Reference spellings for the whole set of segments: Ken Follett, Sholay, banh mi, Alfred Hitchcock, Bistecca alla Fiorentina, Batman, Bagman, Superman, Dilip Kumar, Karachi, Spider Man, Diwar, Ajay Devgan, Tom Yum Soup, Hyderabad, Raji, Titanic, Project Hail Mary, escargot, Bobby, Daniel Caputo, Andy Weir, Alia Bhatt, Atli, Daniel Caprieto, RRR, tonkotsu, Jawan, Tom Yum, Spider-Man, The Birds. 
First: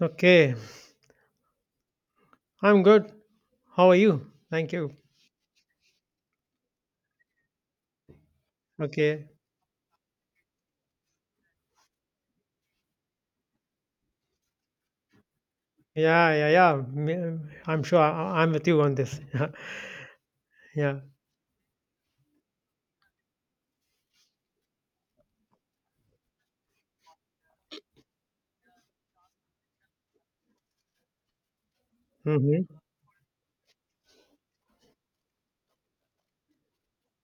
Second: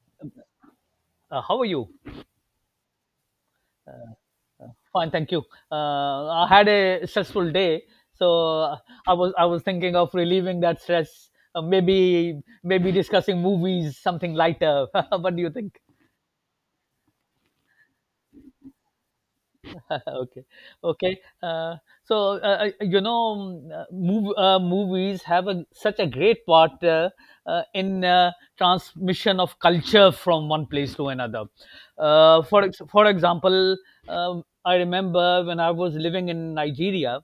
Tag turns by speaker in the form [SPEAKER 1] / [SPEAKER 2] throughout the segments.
[SPEAKER 1] Okay,
[SPEAKER 2] How are you?
[SPEAKER 1] I'm good. How are you? Thank you.
[SPEAKER 2] Fine, thank you. I had a stressful day, so I
[SPEAKER 1] Okay.
[SPEAKER 2] was I was thinking of relieving that stress. Maybe discussing movies, something lighter. What do you think?
[SPEAKER 1] Yeah, yeah, yeah. I'm sure I'm with you on this.
[SPEAKER 2] Okay,
[SPEAKER 1] Yeah.
[SPEAKER 2] okay. Uh, so you know, mm, mov- Movies have such a great part, in transmission of culture from one place to another. Uh, for
[SPEAKER 1] Mm-hmm.
[SPEAKER 2] ex- for example, I remember when I was living in Nigeria.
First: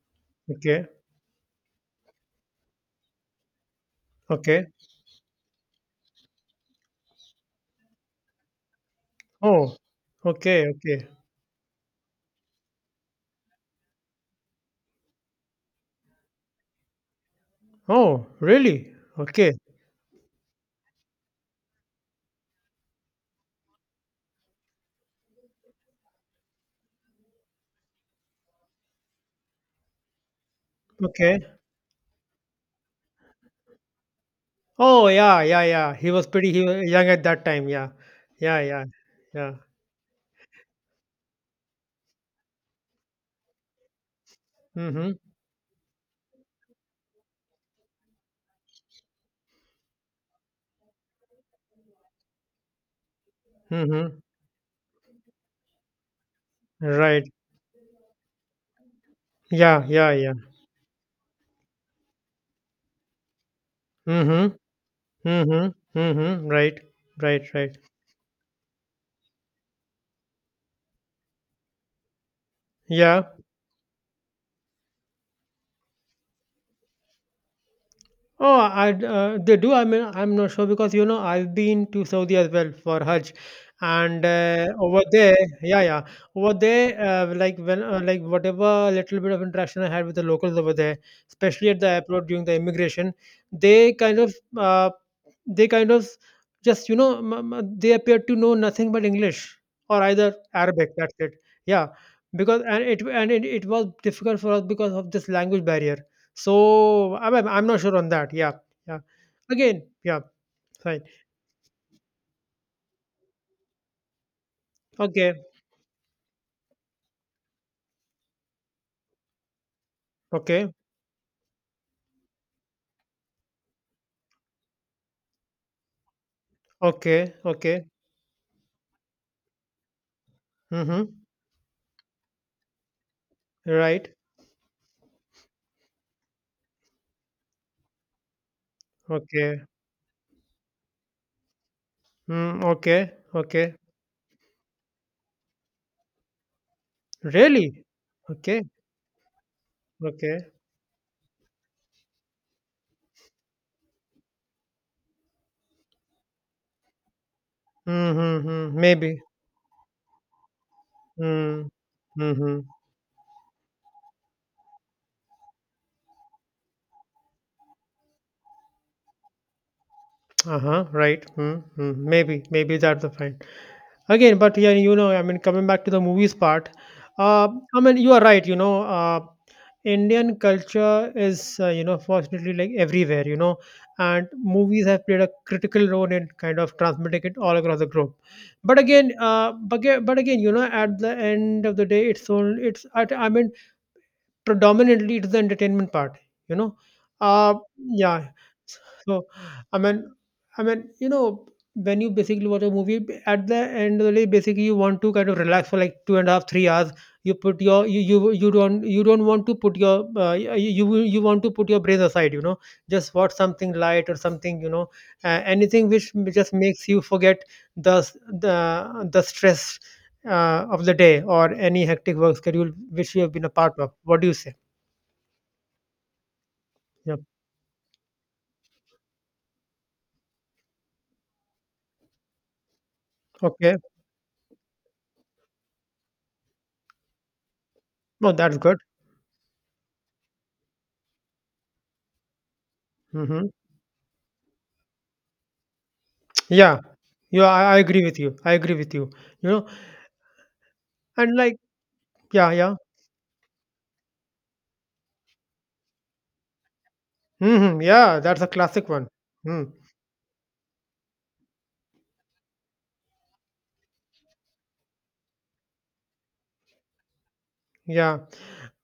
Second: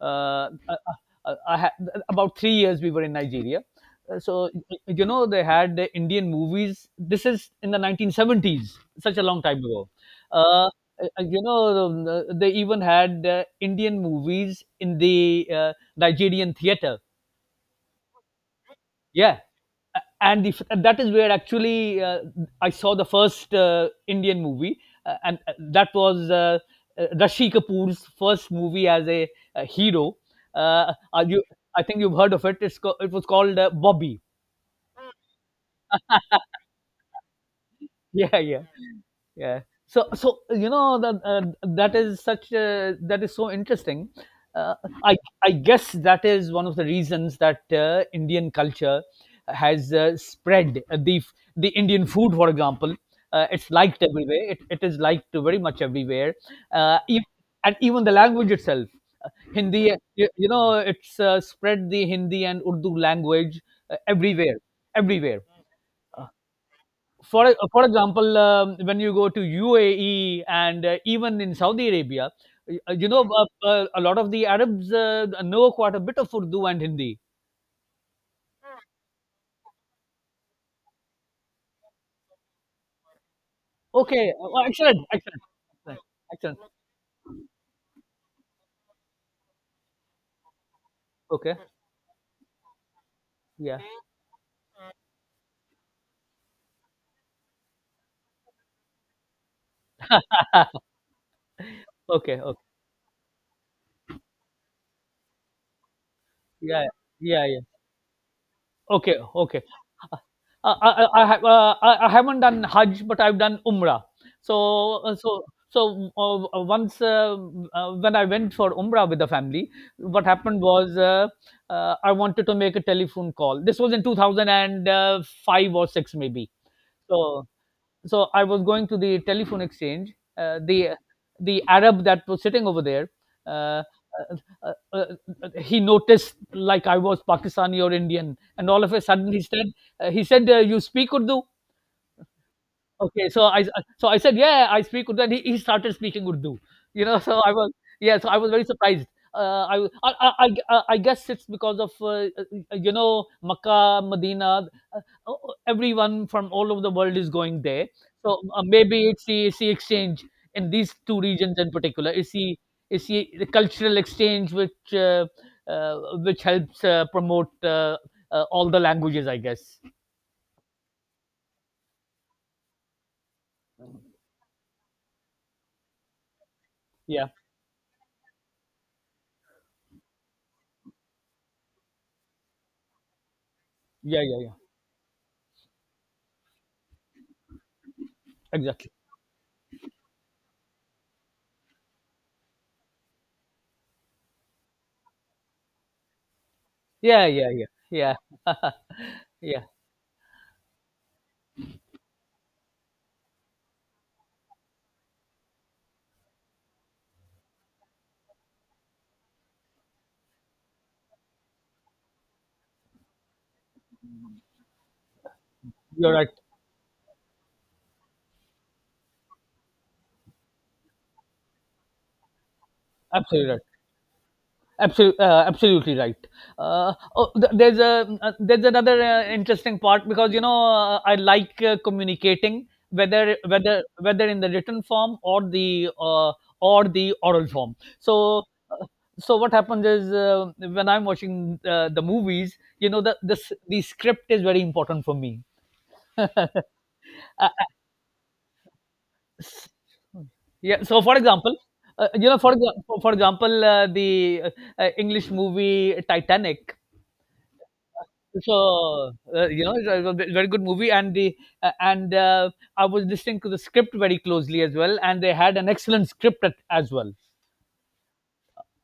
[SPEAKER 2] Uh, I,
[SPEAKER 1] Okay.
[SPEAKER 2] I had about 3 years we were in Nigeria. Uh, So
[SPEAKER 1] Okay.
[SPEAKER 2] y- you know they had the Indian movies. This is in the 1970s, such a long time
[SPEAKER 1] Oh.
[SPEAKER 2] ago.
[SPEAKER 1] Okay.
[SPEAKER 2] Uh,
[SPEAKER 1] Okay.
[SPEAKER 2] they even had Indian movies in the Nigerian theater.
[SPEAKER 1] Oh, really?
[SPEAKER 2] Yeah.
[SPEAKER 1] Okay.
[SPEAKER 2] A- and if, and that is where, actually, I saw the first Indian movie, and that was, Rashi Kapoor's first movie as a hero. Uh, are
[SPEAKER 1] Okay.
[SPEAKER 2] you, I think you've heard of it. It was called Bobby.
[SPEAKER 1] Oh, yeah, yeah, yeah. He was pretty he was young at that time. Yeah.
[SPEAKER 2] Yeah,
[SPEAKER 1] Yeah,
[SPEAKER 2] yeah.
[SPEAKER 1] yeah, yeah.
[SPEAKER 2] yeah so you know that, that is so interesting. uh, i
[SPEAKER 1] Mm-hmm.
[SPEAKER 2] i guess that is one of the reasons that Indian culture has spread the the Indian food, for example. It's liked
[SPEAKER 1] Mm-hmm.
[SPEAKER 2] everywhere. It is liked very much everywhere. uh,
[SPEAKER 1] Right.
[SPEAKER 2] ev- and even the language itself. Uh, Hindi.
[SPEAKER 1] Yeah,
[SPEAKER 2] uh,
[SPEAKER 1] yeah,
[SPEAKER 2] you,
[SPEAKER 1] yeah.
[SPEAKER 2] you know it's spread the Hindi and Urdu language everywhere,
[SPEAKER 1] Mm-hmm.
[SPEAKER 2] everywhere.
[SPEAKER 1] Mm-hmm. Mm-hmm. Right.
[SPEAKER 2] for
[SPEAKER 1] Right.
[SPEAKER 2] e-
[SPEAKER 1] Right.
[SPEAKER 2] for example, when you go to UAE and even in Saudi Arabia,
[SPEAKER 1] Yeah.
[SPEAKER 2] a lot of the Arabs know quite a bit of Urdu and Hindi.
[SPEAKER 1] Oh, they do. I mean, I'm not sure because you know I've been to Saudi as well for Hajj, and
[SPEAKER 2] Okay. Oh,
[SPEAKER 1] over
[SPEAKER 2] excellent,
[SPEAKER 1] there,
[SPEAKER 2] excellent,
[SPEAKER 1] yeah, yeah,
[SPEAKER 2] excellent,
[SPEAKER 1] over
[SPEAKER 2] excellent.
[SPEAKER 1] there, like when, like whatever little bit of interaction I had with the locals over there,
[SPEAKER 2] Okay.
[SPEAKER 1] especially at the airport during the immigration,
[SPEAKER 2] Yeah.
[SPEAKER 1] they kind of, uh, they kind of just you know they appear to know nothing but English or either Arabic. That's it. Yeah,
[SPEAKER 2] Okay, okay.
[SPEAKER 1] because and it was difficult for us because of this language barrier
[SPEAKER 2] Yeah,
[SPEAKER 1] so, I'm
[SPEAKER 2] yeah,
[SPEAKER 1] I'm
[SPEAKER 2] yeah.
[SPEAKER 1] I'm not sure on that. Yeah, yeah.
[SPEAKER 2] Okay, okay.
[SPEAKER 1] Again, yeah,
[SPEAKER 2] I
[SPEAKER 1] fine.
[SPEAKER 2] I haven't done Hajj, but I've done Umrah. So uh,
[SPEAKER 1] Okay,
[SPEAKER 2] so so once, when I went for Umrah with the family, what happened
[SPEAKER 1] okay,
[SPEAKER 2] was, I wanted to make a telephone call. This was in 2005 or six, maybe.
[SPEAKER 1] okay,
[SPEAKER 2] So
[SPEAKER 1] okay.
[SPEAKER 2] so I was going to the telephone exchange. Uh, the
[SPEAKER 1] Mm-hmm.
[SPEAKER 2] the Arab that was sitting over there, uh, uh,
[SPEAKER 1] Right.
[SPEAKER 2] uh, uh, he noticed like I was Pakistani or Indian, and all of a sudden he
[SPEAKER 1] Okay.
[SPEAKER 2] said, "You speak Urdu?"
[SPEAKER 1] Mm, okay,
[SPEAKER 2] Okay, so I
[SPEAKER 1] okay.
[SPEAKER 2] so I said, "Yeah, I speak Urdu," and he started speaking Urdu. You know. so I was
[SPEAKER 1] Really?
[SPEAKER 2] Yeah, so I was
[SPEAKER 1] Okay,
[SPEAKER 2] very surprised. I, was-
[SPEAKER 1] okay.
[SPEAKER 2] I guess it's because of, Makkah, Medina, uh, uh, everyone from all over the world is going there.
[SPEAKER 1] Mm-hmm.
[SPEAKER 2] So
[SPEAKER 1] Mm-hmm.
[SPEAKER 2] maybe
[SPEAKER 1] Maybe.
[SPEAKER 2] it's the exchange in these two regions
[SPEAKER 1] Mm.
[SPEAKER 2] in particular. It's the
[SPEAKER 1] Mm-hmm.
[SPEAKER 2] it's the, the cultural exchange uh, which helps promote all the languages, I guess.
[SPEAKER 1] Uh-huh. Right. Mm-hmm. Maybe. Maybe that's the fine. Again, but yeah, I mean, coming back to the movies part,
[SPEAKER 2] Yeah,
[SPEAKER 1] uh, I mean, you are right. Indian culture is, fortunately like everywhere.
[SPEAKER 2] yeah,
[SPEAKER 1] And
[SPEAKER 2] yeah, yeah.
[SPEAKER 1] movies have played a critical role in kind of transmitting it all across the globe. But
[SPEAKER 2] Exactly.
[SPEAKER 1] again, uh, but, aga- but again, at the end of the day, it's all it's. I mean, predominantly, it is the entertainment part, you know.
[SPEAKER 2] Yeah, yeah, yeah, yeah,
[SPEAKER 1] Yeah. So,
[SPEAKER 2] yeah.
[SPEAKER 1] I mean, I mean, when you basically watch a movie, at the end of the day, basically you want to kind of relax for like 2.5, 3 hours. You put your you don't want to put your you want to put your brain aside, you know. Just watch something light or something, anything
[SPEAKER 2] You're
[SPEAKER 1] which
[SPEAKER 2] right.
[SPEAKER 1] just makes you forget the the stress of the day or any hectic work schedule which you have been a
[SPEAKER 2] Absolutely right.
[SPEAKER 1] part of. What do you say?
[SPEAKER 2] Absolutely, absolutely right.
[SPEAKER 1] Yep.
[SPEAKER 2] Oh, there's another interesting part because, you know, I like communicating, whether
[SPEAKER 1] Okay.
[SPEAKER 2] whether whether in the written form or the oral form.
[SPEAKER 1] No,
[SPEAKER 2] So
[SPEAKER 1] that's good.
[SPEAKER 2] uh, so what happens is, when I'm watching the movies, you know, the
[SPEAKER 1] Mhm.
[SPEAKER 2] this the script is very important for me.
[SPEAKER 1] Yeah. Yeah,
[SPEAKER 2] I,
[SPEAKER 1] I agree with you. I agree with you. You know,
[SPEAKER 2] Yeah. So, for
[SPEAKER 1] and like,
[SPEAKER 2] example,
[SPEAKER 1] yeah,
[SPEAKER 2] for
[SPEAKER 1] yeah.
[SPEAKER 2] exa- for example, the English movie Titanic.
[SPEAKER 1] Yeah, that's a classic one.
[SPEAKER 2] So,
[SPEAKER 1] Mm.
[SPEAKER 2] very good movie, and I was listening to the script very closely as well, and they had an excellent script as well.
[SPEAKER 1] Yeah.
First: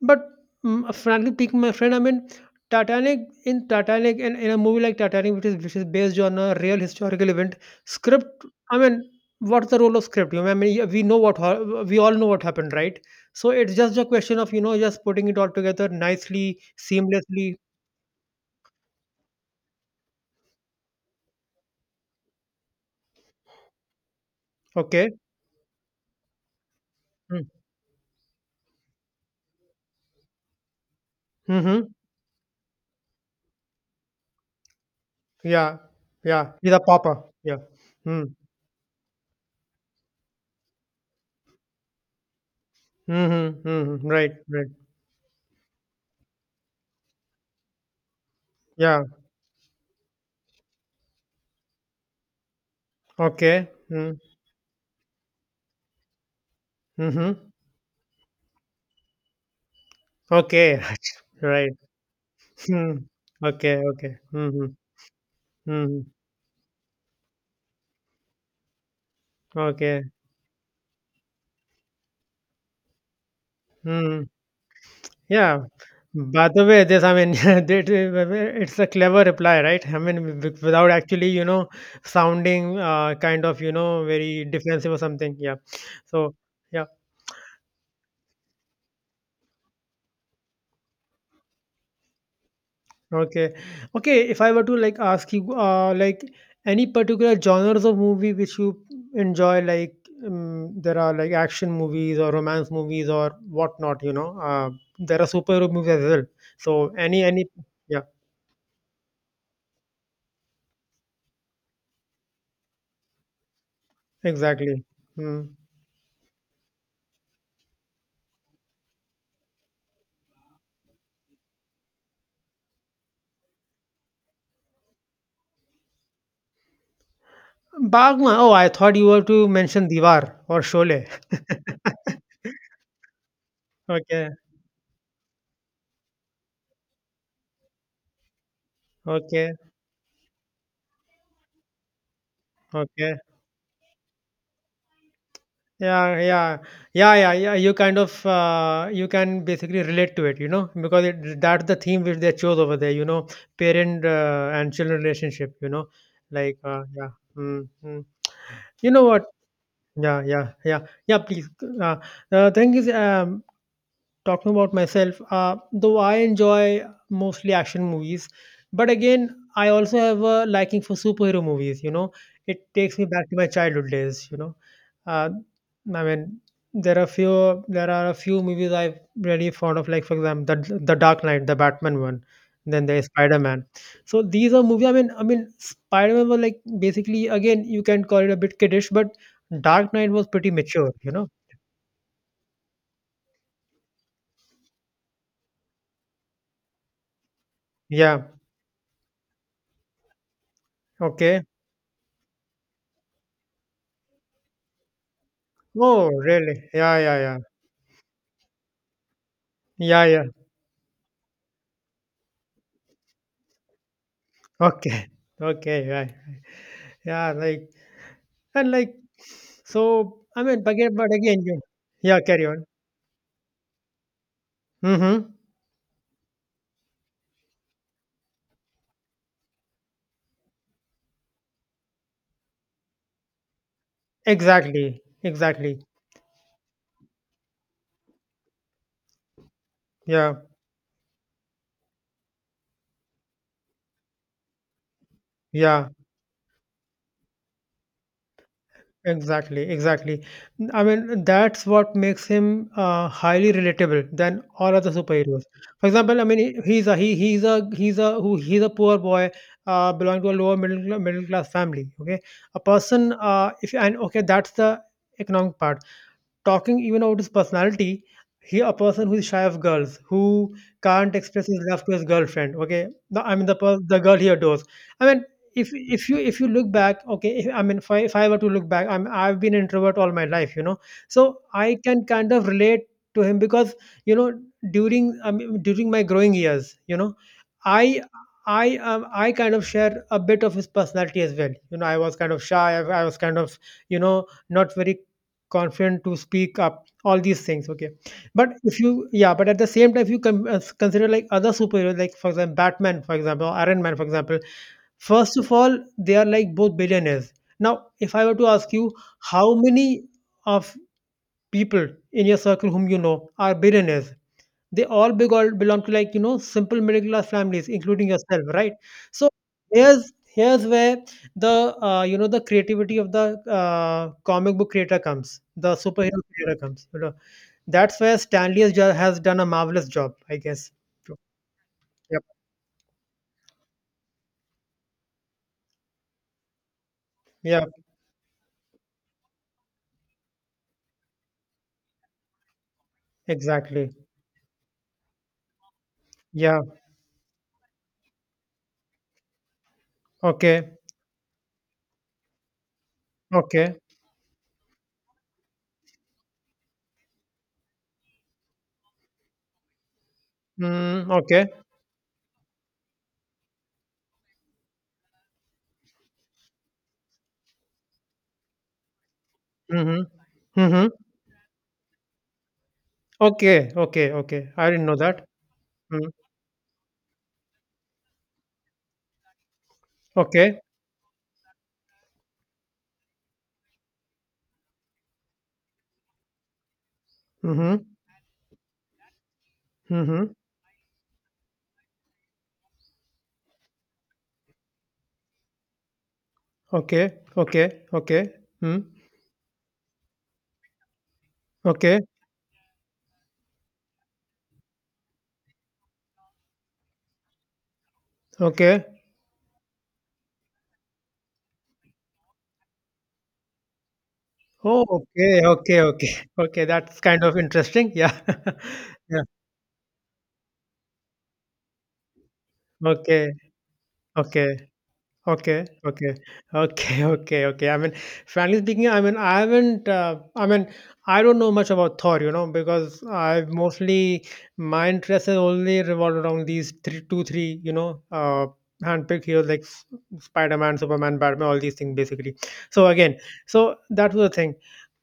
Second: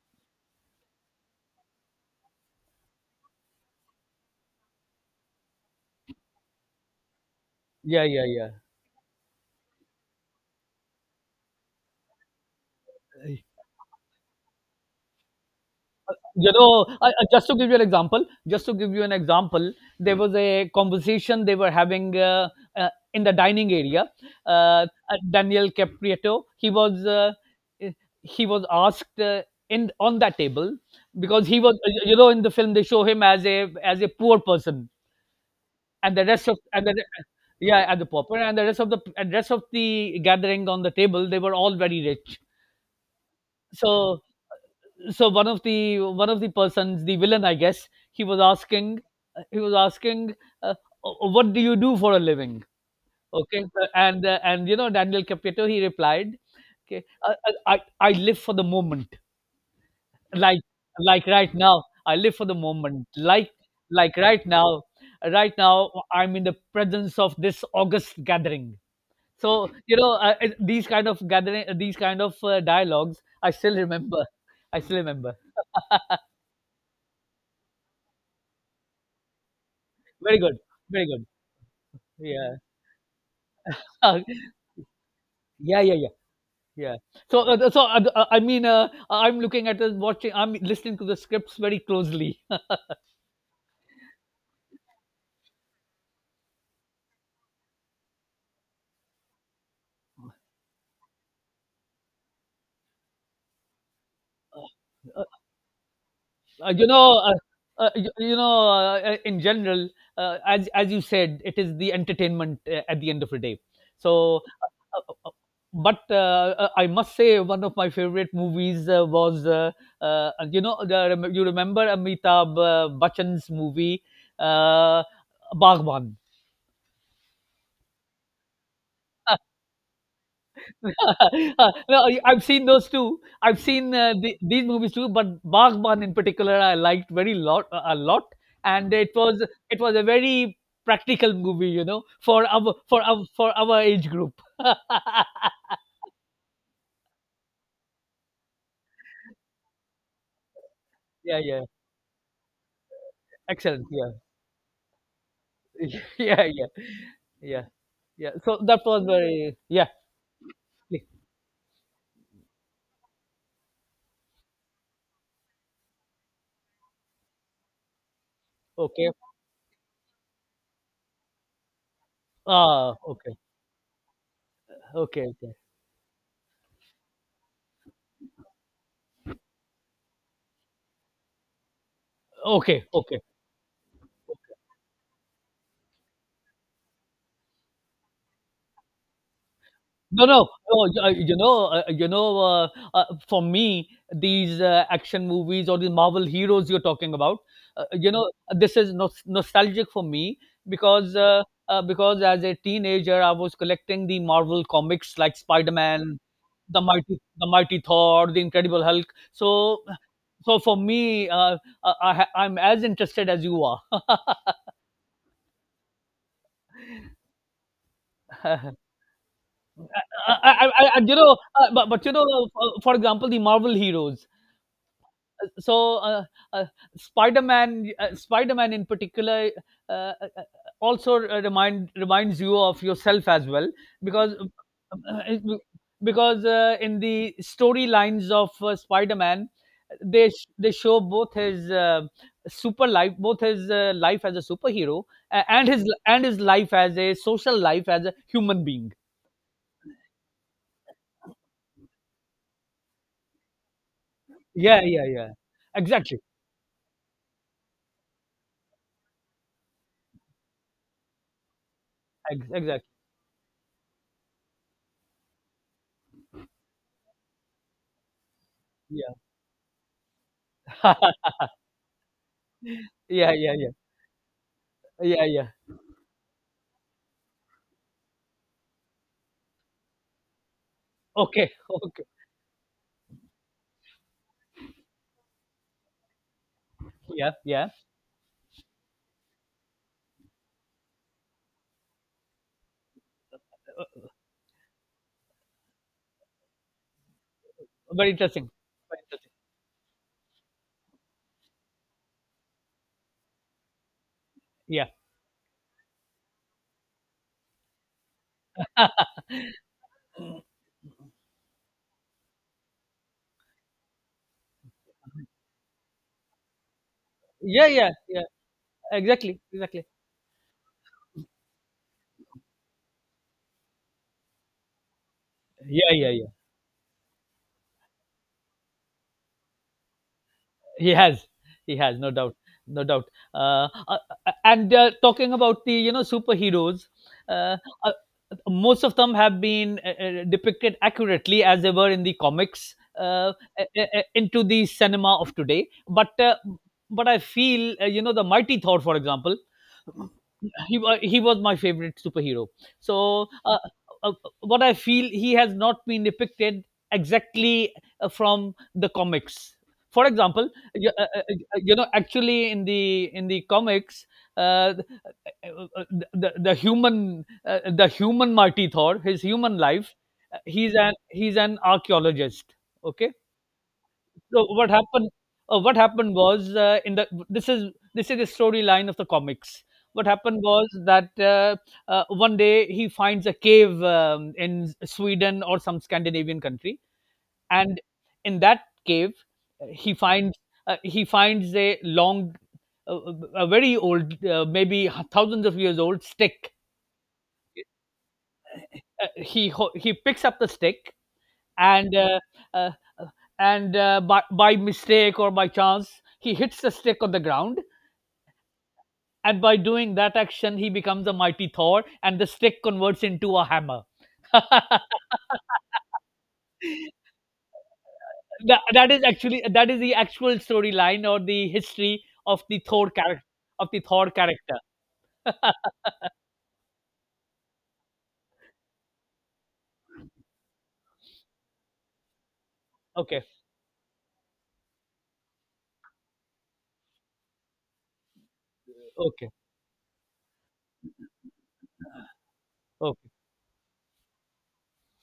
[SPEAKER 1] But frankly speaking, my friend, I mean, in a movie like Titanic, which is based on a real historical event,
[SPEAKER 2] Yeah, yeah,
[SPEAKER 1] script.
[SPEAKER 2] yeah.
[SPEAKER 1] I mean, what's the role of script? You know, I mean, yeah, we know we all know what happened, right? So it's just a question of just putting it all together nicely,
[SPEAKER 2] Just
[SPEAKER 1] seamlessly.
[SPEAKER 2] to give you an example, just to give you an example, there was a conversation they were having, in the dining area. Uh,
[SPEAKER 1] Okay.
[SPEAKER 2] uh, Daniel Caprieto,
[SPEAKER 1] Mm.
[SPEAKER 2] eh, he was asked, in on that table because he was,
[SPEAKER 1] Mhm.
[SPEAKER 2] you know, in the film they show him as a poor person,
[SPEAKER 1] Yeah,
[SPEAKER 2] and the rest
[SPEAKER 1] yeah,
[SPEAKER 2] of
[SPEAKER 1] he's a
[SPEAKER 2] and the
[SPEAKER 1] papa. Yeah.
[SPEAKER 2] yeah, and the
[SPEAKER 1] Mm.
[SPEAKER 2] pauper and the rest of the and rest of the gathering on the table, they were all very rich.
[SPEAKER 1] Mm-hmm. Mm-hmm.
[SPEAKER 2] So
[SPEAKER 1] Right, right.
[SPEAKER 2] so one of the persons, the villain I guess,
[SPEAKER 1] Yeah.
[SPEAKER 2] he was asking, uh, "Oh, oh, what do you do for a living?" Okay.
[SPEAKER 1] Okay. Mm.
[SPEAKER 2] And you know, Daniel Caputo, he replied, "Okay,
[SPEAKER 1] Mm-hmm.
[SPEAKER 2] I i I live for the moment, like
[SPEAKER 1] Okay.
[SPEAKER 2] like right
[SPEAKER 1] Right.
[SPEAKER 2] now I live for the
[SPEAKER 1] Mm.
[SPEAKER 2] moment, like
[SPEAKER 1] Okay,
[SPEAKER 2] like
[SPEAKER 1] okay.
[SPEAKER 2] right
[SPEAKER 1] Mm-hmm.
[SPEAKER 2] now, right now
[SPEAKER 1] Mm-hmm.
[SPEAKER 2] I'm in the presence of this august gathering."
[SPEAKER 1] Okay.
[SPEAKER 2] These kind of gathering, these kind of dialogues, i still remember
[SPEAKER 1] Mm.
[SPEAKER 2] i still remember
[SPEAKER 1] Yeah. By the way, I mean, it's a clever reply, right? I mean,
[SPEAKER 2] Very good,
[SPEAKER 1] without
[SPEAKER 2] very good.
[SPEAKER 1] actually,
[SPEAKER 2] Yeah.
[SPEAKER 1] sounding kind of,
[SPEAKER 2] Uh,
[SPEAKER 1] very defensive or something. Yeah.
[SPEAKER 2] yeah, yeah, yeah,
[SPEAKER 1] So, yeah.
[SPEAKER 2] yeah. So, I mean, I'm looking at the, watching. I'm listening to the scripts very closely.
[SPEAKER 1] Okay. Okay, if I were to like ask you like any particular genres of movie which you enjoy, like there are like action movies or romance movies or whatnot. There
[SPEAKER 2] Uh,
[SPEAKER 1] are superhero movies as well.
[SPEAKER 2] uh, you
[SPEAKER 1] So
[SPEAKER 2] know,
[SPEAKER 1] any
[SPEAKER 2] uh,
[SPEAKER 1] any yeah,
[SPEAKER 2] in general, as you said, it is the entertainment, at the end of the day. So,
[SPEAKER 1] exactly.
[SPEAKER 2] uh, uh, uh,
[SPEAKER 1] Hmm.
[SPEAKER 2] but I must say, one of my favorite movies, was, you remember Amitabh Bachchan's movie, uh, Baghwan.
[SPEAKER 1] Bagman. Oh, I thought you were to mention Diwar or Sholay.
[SPEAKER 2] No, I've seen those too. I've seen
[SPEAKER 1] Okay,
[SPEAKER 2] these movies too, but Baghban in particular, I liked very lot a lot, and it was
[SPEAKER 1] okay,
[SPEAKER 2] it was a very practical movie, you know, for our for
[SPEAKER 1] okay.
[SPEAKER 2] our for our age group.
[SPEAKER 1] Yeah, yeah, yeah, yeah, yeah. You kind of You can basically relate to it, you know, because
[SPEAKER 2] Yeah,
[SPEAKER 1] that's
[SPEAKER 2] yeah,
[SPEAKER 1] the theme which they chose over there,
[SPEAKER 2] excellent.
[SPEAKER 1] parent
[SPEAKER 2] Yeah.
[SPEAKER 1] and children relationship,
[SPEAKER 2] Yeah, yeah,
[SPEAKER 1] yeah,
[SPEAKER 2] yeah,
[SPEAKER 1] mm, mm.
[SPEAKER 2] yeah. So that
[SPEAKER 1] You know
[SPEAKER 2] was
[SPEAKER 1] what?
[SPEAKER 2] very, yeah.
[SPEAKER 1] Yeah, yeah, yeah, yeah. Please, uh, the thing is, talking about myself, though I enjoy mostly action movies, but
[SPEAKER 2] Okay.
[SPEAKER 1] again, I also have a liking for superhero movies. You know, it
[SPEAKER 2] Ah,
[SPEAKER 1] takes me back
[SPEAKER 2] okay,
[SPEAKER 1] to my childhood days.
[SPEAKER 2] okay,
[SPEAKER 1] Uh,
[SPEAKER 2] okay,
[SPEAKER 1] I mean, there are a few movies I've really fond of, like for example, the Dark Knight, the Batman one.
[SPEAKER 2] okay,
[SPEAKER 1] Then there's
[SPEAKER 2] okay.
[SPEAKER 1] Spider Man. So these are movies. I mean, Spider Man was like basically again you can call it a bit kiddish, but Dark Knight
[SPEAKER 2] No,
[SPEAKER 1] was
[SPEAKER 2] no,
[SPEAKER 1] pretty mature.
[SPEAKER 2] no.
[SPEAKER 1] You know,
[SPEAKER 2] For me, these action movies, or the Marvel heroes you're talking about, uh, you
[SPEAKER 1] yeah,
[SPEAKER 2] know, this is nostalgic for me, because
[SPEAKER 1] okay.
[SPEAKER 2] uh, uh, because as a teenager, I was collecting the Marvel comics like
[SPEAKER 1] Oh,
[SPEAKER 2] Spider-Man,
[SPEAKER 1] really?
[SPEAKER 2] the
[SPEAKER 1] Yeah, yeah,
[SPEAKER 2] mighty,
[SPEAKER 1] yeah.
[SPEAKER 2] the mighty Thor, the Incredible Hulk. So,
[SPEAKER 1] Yeah, yeah.
[SPEAKER 2] so, for me, I'm as interested as you are.
[SPEAKER 1] Okay. Okay, right. Yeah, like and like so I mean but again you
[SPEAKER 2] But you
[SPEAKER 1] yeah,
[SPEAKER 2] know,
[SPEAKER 1] carry on.
[SPEAKER 2] for example, the Marvel heroes.
[SPEAKER 1] Mm-hmm.
[SPEAKER 2] so uh, uh, Spider-Man in particular, uh, uh, uh, also reminds you of yourself as well, because
[SPEAKER 1] Exactly.
[SPEAKER 2] uh, uh,
[SPEAKER 1] Exactly.
[SPEAKER 2] because in the storylines of Spider-Man,
[SPEAKER 1] Yeah.
[SPEAKER 2] they show both his, super life both his life as a superhero, and his
[SPEAKER 1] Yeah.
[SPEAKER 2] and his life as a, social life as a human being.
[SPEAKER 1] Exactly, exactly. I mean, that's what makes him highly relatable than all
[SPEAKER 2] Yeah,
[SPEAKER 1] other
[SPEAKER 2] yeah, yeah,
[SPEAKER 1] superheroes. For
[SPEAKER 2] exactly.
[SPEAKER 1] example, I mean, he he's a who he's a poor boy, belonging to a lower middle middle class family. Okay, a
[SPEAKER 2] Exactly.
[SPEAKER 1] person. If and okay, that's the economic part talking even about his personality, he a person
[SPEAKER 2] Yeah.
[SPEAKER 1] who is shy of girls, who can't express his love to his girlfriend. Okay,
[SPEAKER 2] Yeah, yeah,
[SPEAKER 1] I mean
[SPEAKER 2] yeah, yeah,
[SPEAKER 1] the girl he adores. I mean,
[SPEAKER 2] yeah, yeah.
[SPEAKER 1] if you look back, okay, if I were to look back, I've been an introvert all my life, you know, so
[SPEAKER 2] Okay.
[SPEAKER 1] I can kind of relate to him because you know during I mean, during my growing years.
[SPEAKER 2] Yeah, yeah.
[SPEAKER 1] I. I kind of share a bit of his personality as well. You know, I was kind of shy. I was kind of not very confident to speak up all these things okay
[SPEAKER 2] Very interesting.
[SPEAKER 1] but if you
[SPEAKER 2] Very
[SPEAKER 1] yeah
[SPEAKER 2] interesting.
[SPEAKER 1] but at the same time if you consider like other superheroes like for example Batman for example or Iron Man for example
[SPEAKER 2] Yeah.
[SPEAKER 1] first of all they are like both billionaires now if I were to ask you how many of people in your circle whom you know are billionaires they all big belong to like simple middle class
[SPEAKER 2] Yeah,
[SPEAKER 1] families,
[SPEAKER 2] yeah,
[SPEAKER 1] including
[SPEAKER 2] yeah.
[SPEAKER 1] yourself, right? So
[SPEAKER 2] Exactly, exactly.
[SPEAKER 1] here's where the the creativity of the comic book creator comes, the
[SPEAKER 2] Yeah, yeah,
[SPEAKER 1] superhero
[SPEAKER 2] yeah.
[SPEAKER 1] creator comes. You know, that's where Stanley has done a marvelous job, I guess.
[SPEAKER 2] He has. He has, no
[SPEAKER 1] Yep.
[SPEAKER 2] doubt. No doubt. Uh, uh, and Talking about, you know, superheroes, uh,
[SPEAKER 1] Yeah.
[SPEAKER 2] uh, most of them have been, depicted accurately as they were in the comics,
[SPEAKER 1] Exactly.
[SPEAKER 2] into the cinema of today. But uh,
[SPEAKER 1] Yeah.
[SPEAKER 2] but I feel, you know, the mighty Thor, for example,
[SPEAKER 1] Okay.
[SPEAKER 2] he was my favorite superhero. So
[SPEAKER 1] Okay.
[SPEAKER 2] uh, what I feel, he has not been depicted exactly, from the comics. For example,
[SPEAKER 1] Mm, okay.
[SPEAKER 2] actually in the comics, uh, the human Marty Thor, his human life,
[SPEAKER 1] Mm-hmm.
[SPEAKER 2] he's
[SPEAKER 1] Mm-hmm.
[SPEAKER 2] an he's an archaeologist. Okay,
[SPEAKER 1] Okay. Okay.
[SPEAKER 2] so
[SPEAKER 1] Okay. I
[SPEAKER 2] what
[SPEAKER 1] didn't know
[SPEAKER 2] happened?
[SPEAKER 1] that.
[SPEAKER 2] What
[SPEAKER 1] Mm.
[SPEAKER 2] happened was, in the this is the storyline of the comics. What happened
[SPEAKER 1] Okay.
[SPEAKER 2] was that, one day he finds a cave, in Sweden or some Scandinavian country, and
[SPEAKER 1] Mm-hmm.
[SPEAKER 2] in that cave uh, he
[SPEAKER 1] Mm-hmm.
[SPEAKER 2] finds he finds a long, a very old, maybe thousands of years old stick.
[SPEAKER 1] Okay, okay, okay. Hmm.
[SPEAKER 2] He picks up the stick, and
[SPEAKER 1] Okay,
[SPEAKER 2] uh, uh, and by mistake or by chance, he hits the stick on the ground,
[SPEAKER 1] okay.
[SPEAKER 2] and by doing that action, he becomes a mighty Thor, and the stick converts into a hammer. that,
[SPEAKER 1] Oh, okay, okay, okay. Okay, that's kind of interesting. Yeah.
[SPEAKER 2] that is
[SPEAKER 1] Yeah.
[SPEAKER 2] actually that is the actual storyline, or the history, of the Thor character,
[SPEAKER 1] Okay,
[SPEAKER 2] of the thor
[SPEAKER 1] okay.
[SPEAKER 2] character
[SPEAKER 1] Okay, okay, okay, okay, okay. I mean, frankly speaking, I mean, I haven't, I mean, I don't know much about Thor, you know, because
[SPEAKER 2] Okay,
[SPEAKER 1] I've mostly, my interest has only revolved around these three, two, three, handpicked
[SPEAKER 2] okay,
[SPEAKER 1] heroes like Spider-Man, Superman, Batman, all these things basically. So
[SPEAKER 2] okay.
[SPEAKER 1] again, so that was the thing.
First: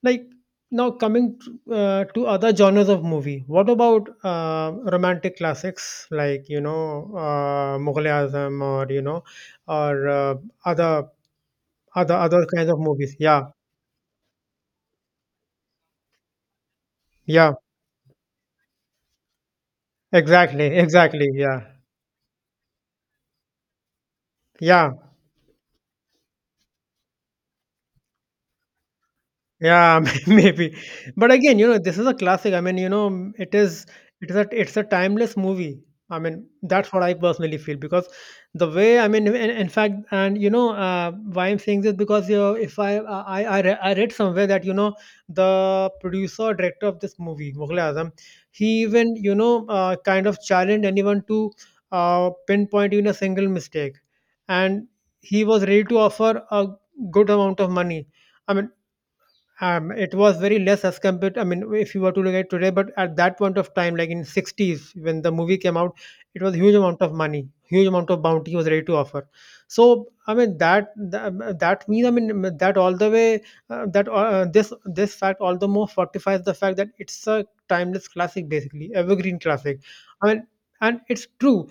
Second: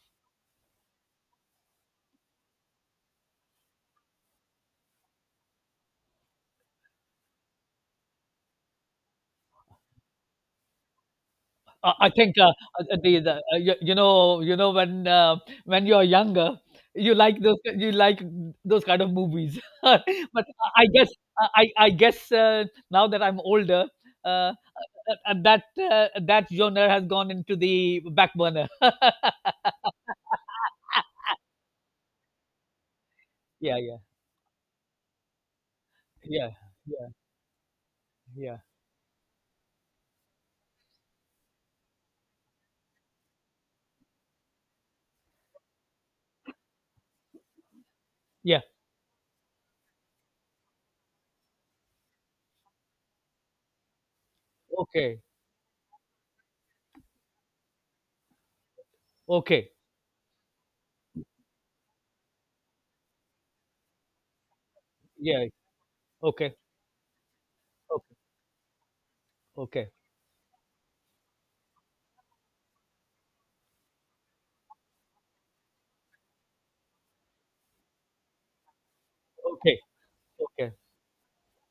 [SPEAKER 1] Like now coming to other genres of movie, what about romantic classics like, Mughal Azam or, or uh, other
[SPEAKER 2] I think,
[SPEAKER 1] other kinds of movies.
[SPEAKER 2] the
[SPEAKER 1] Yeah,
[SPEAKER 2] you know when, when you're younger,
[SPEAKER 1] yeah,
[SPEAKER 2] you like those kind of movies. But
[SPEAKER 1] exactly,
[SPEAKER 2] i guess
[SPEAKER 1] exactly. Yeah,
[SPEAKER 2] i i guess now that I'm older, uh,
[SPEAKER 1] yeah.
[SPEAKER 2] uh, that that genre has gone into the back burner.
[SPEAKER 1] Yeah, maybe. But again, this is a classic. I mean, it
[SPEAKER 2] Yeah,
[SPEAKER 1] is
[SPEAKER 2] yeah,
[SPEAKER 1] it's a timeless movie. I mean,
[SPEAKER 2] yeah,
[SPEAKER 1] that's what
[SPEAKER 2] yeah,
[SPEAKER 1] I personally feel because
[SPEAKER 2] yeah,
[SPEAKER 1] the way I mean, in fact, and why I'm saying this because if I I, re- I read somewhere that the producer director of this movie, Mughal Azam,
[SPEAKER 2] yeah.
[SPEAKER 1] he even kind of challenged anyone to pinpoint even a single mistake, and
[SPEAKER 2] Okay,
[SPEAKER 1] he was ready to offer a good amount of money. I mean,
[SPEAKER 2] okay,
[SPEAKER 1] it was very less as compared. I mean, if you were to look at today, but at that point of time, like in 60s when the
[SPEAKER 2] yeah,
[SPEAKER 1] movie came out, it
[SPEAKER 2] okay,
[SPEAKER 1] was huge amount of money, huge amount
[SPEAKER 2] okay,
[SPEAKER 1] of bounty was ready to offer.
[SPEAKER 2] okay,
[SPEAKER 1] So I mean that means I mean that all the way that this fact all the more fortifies the fact that it's a timeless classic, basically evergreen
[SPEAKER 2] okay,
[SPEAKER 1] classic. I mean,
[SPEAKER 2] okay.
[SPEAKER 1] and it's true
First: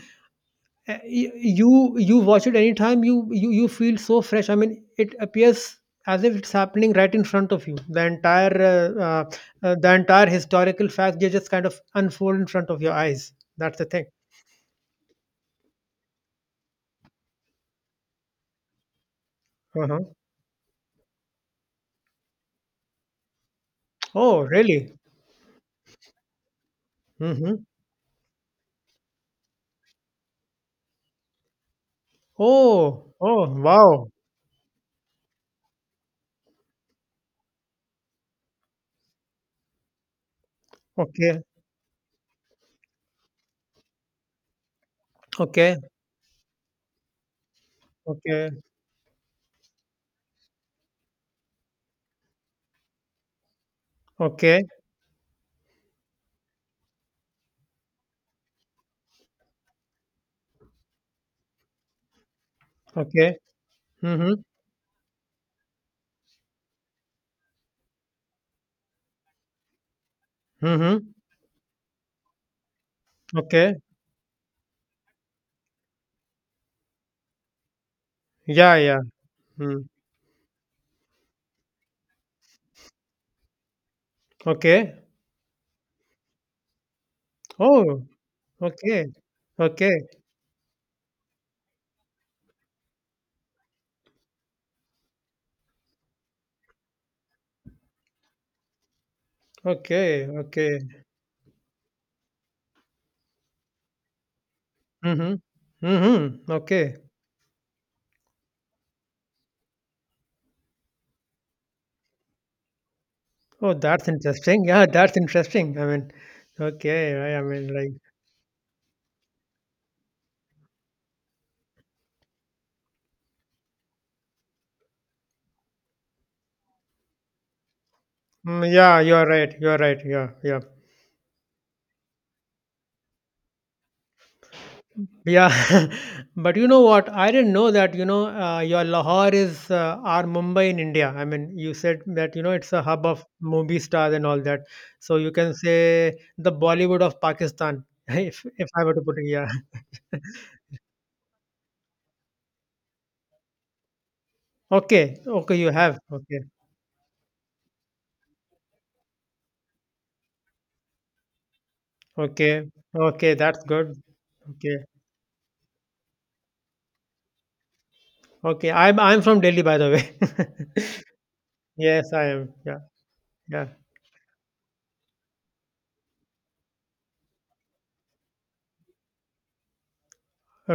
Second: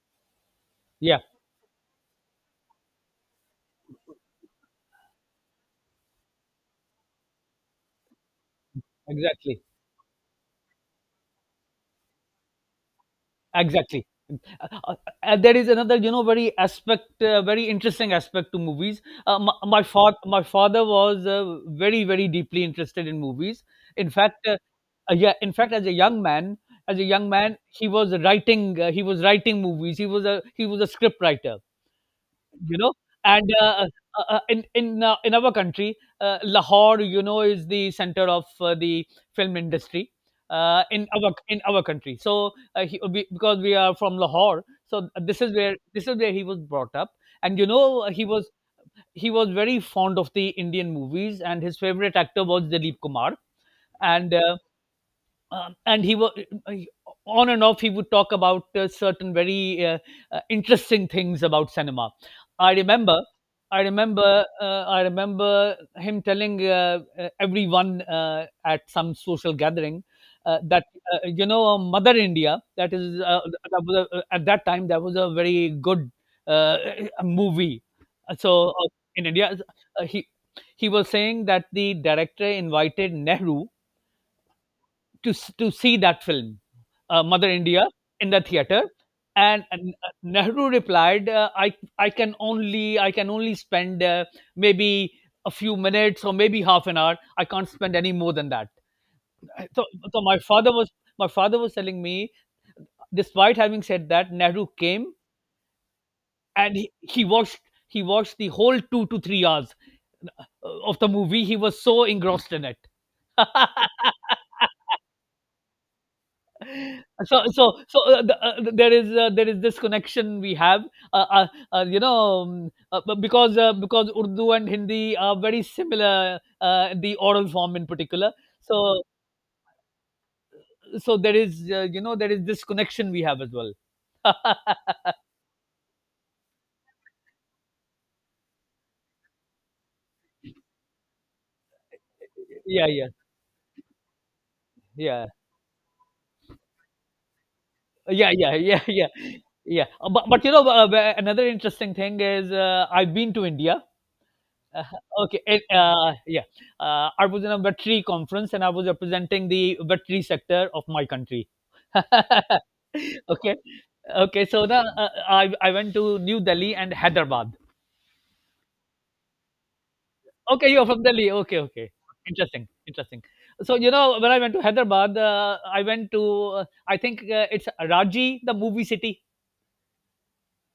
[SPEAKER 1] uh,
[SPEAKER 2] Yeah,
[SPEAKER 1] y- you you watch it anytime you feel so fresh I mean it appears as if it's happening right in front of you
[SPEAKER 2] exactly,
[SPEAKER 1] the entire historical fact they just kind of unfold in front of your eyes that's the thing
[SPEAKER 2] exactly. Uh, uh, there is another, you know, very aspect, very interesting aspect to movies. My my,
[SPEAKER 1] uh-huh.
[SPEAKER 2] fa- my father was, very, very deeply interested in movies. In
[SPEAKER 1] Oh
[SPEAKER 2] fact,
[SPEAKER 1] really
[SPEAKER 2] Yeah, as a young man,
[SPEAKER 1] mm-hmm.
[SPEAKER 2] he was writing. He was writing movies. He was a script writer. You know,
[SPEAKER 1] Oh oh
[SPEAKER 2] and uh, uh,
[SPEAKER 1] wow
[SPEAKER 2] uh, uh, in in our country, Lahore, is the center of the film industry. In our
[SPEAKER 1] okay
[SPEAKER 2] in our country, so because we are from Lahore, so this is where
[SPEAKER 1] okay
[SPEAKER 2] this is where he was brought up, and he was
[SPEAKER 1] okay
[SPEAKER 2] he was very fond of the Indian movies, and his favorite actor was Dilip Kumar, and uh,
[SPEAKER 1] okay
[SPEAKER 2] and he was on and off he would talk about certain very interesting things about cinema. i remember
[SPEAKER 1] okay
[SPEAKER 2] i
[SPEAKER 1] mm-hmm.
[SPEAKER 2] remember uh, i remember him telling everyone at some social gathering, that
[SPEAKER 1] Mm-hmm.
[SPEAKER 2] Mother India,
[SPEAKER 1] Okay
[SPEAKER 2] that was a, at that time, that was a very good uh, movie. so
[SPEAKER 1] yeah
[SPEAKER 2] uh,
[SPEAKER 1] yeah
[SPEAKER 2] in India,
[SPEAKER 1] mm.
[SPEAKER 2] uh, he he was saying that the director invited Nehru
[SPEAKER 1] Okay
[SPEAKER 2] to s to see that film, Mother India,
[SPEAKER 1] oh
[SPEAKER 2] in the theater,
[SPEAKER 1] okay
[SPEAKER 2] and
[SPEAKER 1] okay
[SPEAKER 2] Nehru replied, I can only spend maybe a few minutes or maybe half an hour. I can't spend any more than that." So, so
[SPEAKER 1] okay
[SPEAKER 2] my father
[SPEAKER 1] okay
[SPEAKER 2] was my father was telling me, despite having said that, Nehru came,
[SPEAKER 1] Mhm. Mhm.
[SPEAKER 2] and he,
[SPEAKER 1] Okay.
[SPEAKER 2] he watched the whole 2 to 3 hours of the movie. He was so engrossed in it.
[SPEAKER 1] Oh, that's interesting. Yeah, that's interesting. I mean, okay.
[SPEAKER 2] so
[SPEAKER 1] I
[SPEAKER 2] so
[SPEAKER 1] mean, like,
[SPEAKER 2] so there is this connection we have, uh, uh, uh, you know because Urdu and Hindi are very similar, the oral form in particular. so
[SPEAKER 1] yeah, you're right. You're right. Yeah, yeah,
[SPEAKER 2] so there is this connection we have as well.
[SPEAKER 1] yeah. But you know what? I didn't know that. Your Lahore is our Mumbai in India. I mean, you said that you know it's a
[SPEAKER 2] Yeah,
[SPEAKER 1] hub
[SPEAKER 2] yeah,
[SPEAKER 1] of movie stars and all that. So
[SPEAKER 2] yeah,
[SPEAKER 1] you can say the Bollywood of Pakistan,
[SPEAKER 2] yeah,
[SPEAKER 1] if
[SPEAKER 2] yeah,
[SPEAKER 1] if
[SPEAKER 2] yeah,
[SPEAKER 1] I were to
[SPEAKER 2] yeah,
[SPEAKER 1] put it. Yeah.
[SPEAKER 2] yeah. Uh, but, but another interesting thing is, I've been to India. Uh,
[SPEAKER 1] Okay.
[SPEAKER 2] okay,
[SPEAKER 1] Okay.
[SPEAKER 2] and,
[SPEAKER 1] You have.
[SPEAKER 2] uh,
[SPEAKER 1] Okay.
[SPEAKER 2] yeah, I was in a battery conference and I was representing the battery sector of my country.
[SPEAKER 1] Okay. Okay.
[SPEAKER 2] Okay,
[SPEAKER 1] That's good.
[SPEAKER 2] okay. So
[SPEAKER 1] Okay.
[SPEAKER 2] the I went to New Delhi and Hyderabad.
[SPEAKER 1] Okay, I'm from Delhi, by the way.
[SPEAKER 2] Okay, you're from Delhi. Okay, okay.
[SPEAKER 1] Yes, I am.
[SPEAKER 2] Interesting,
[SPEAKER 1] Yeah,
[SPEAKER 2] interesting.
[SPEAKER 1] yeah.
[SPEAKER 2] So when I went to Hyderabad, I went to I think it's Raji, the movie city.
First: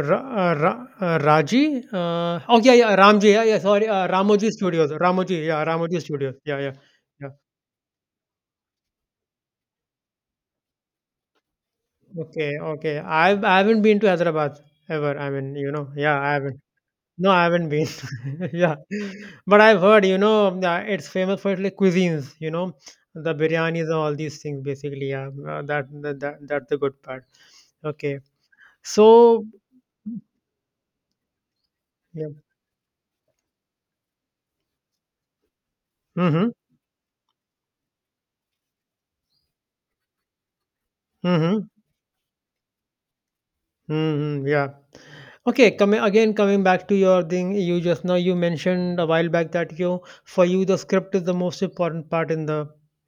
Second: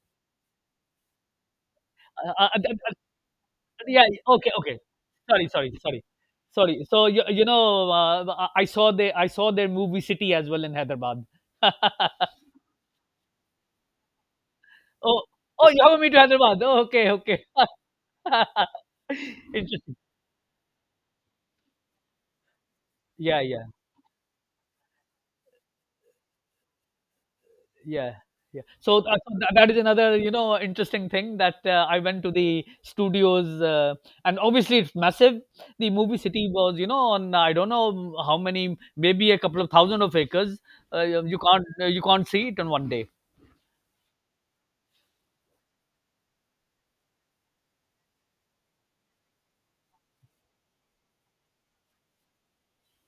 [SPEAKER 1] Ra Ra Raji?
[SPEAKER 2] Uh,
[SPEAKER 1] Uh,
[SPEAKER 2] uh,
[SPEAKER 1] oh, yeah,
[SPEAKER 2] th-
[SPEAKER 1] yeah, Ramji. Yeah, yeah, sorry.
[SPEAKER 2] Yeah, yeah,
[SPEAKER 1] Ramoji
[SPEAKER 2] okay, okay.
[SPEAKER 1] Studios. Ramoji,
[SPEAKER 2] Sorry,
[SPEAKER 1] yeah,
[SPEAKER 2] sorry,
[SPEAKER 1] Ramoji
[SPEAKER 2] sorry.
[SPEAKER 1] Studios. Yeah, yeah,
[SPEAKER 2] Sorry. So
[SPEAKER 1] yeah.
[SPEAKER 2] I saw the I saw their movie City as well in Hyderabad.
[SPEAKER 1] Okay, okay. I haven't been to Hyderabad ever.
[SPEAKER 2] oh,
[SPEAKER 1] I mean,
[SPEAKER 2] oh,
[SPEAKER 1] you
[SPEAKER 2] you
[SPEAKER 1] know,
[SPEAKER 2] have me to
[SPEAKER 1] yeah, I haven't.
[SPEAKER 2] Hyderabad. Oh, okay,
[SPEAKER 1] No, I
[SPEAKER 2] okay.
[SPEAKER 1] haven't been. Yeah. But I've
[SPEAKER 2] Interesting.
[SPEAKER 1] heard, you know, it's famous for its like cuisines, you know, the
[SPEAKER 2] Yeah, yeah,
[SPEAKER 1] biryanis and all these things, basically. Yeah, that's the good part.
[SPEAKER 2] yeah,
[SPEAKER 1] Okay.
[SPEAKER 2] yeah. So that, so
[SPEAKER 1] So,
[SPEAKER 2] that that is another, interesting thing that I went
[SPEAKER 1] yeah.
[SPEAKER 2] to the studios, and obviously it's massive. The movie city
[SPEAKER 1] Mm-hmm.
[SPEAKER 2] was on I don't know how many, maybe a couple of thousand of acres.
[SPEAKER 1] Mhm.
[SPEAKER 2] You can't see it in one day.
[SPEAKER 1] Mhm, yeah. Okay, coming back to your thing, you just now you mentioned a while back that you, for you the script is the most important part in the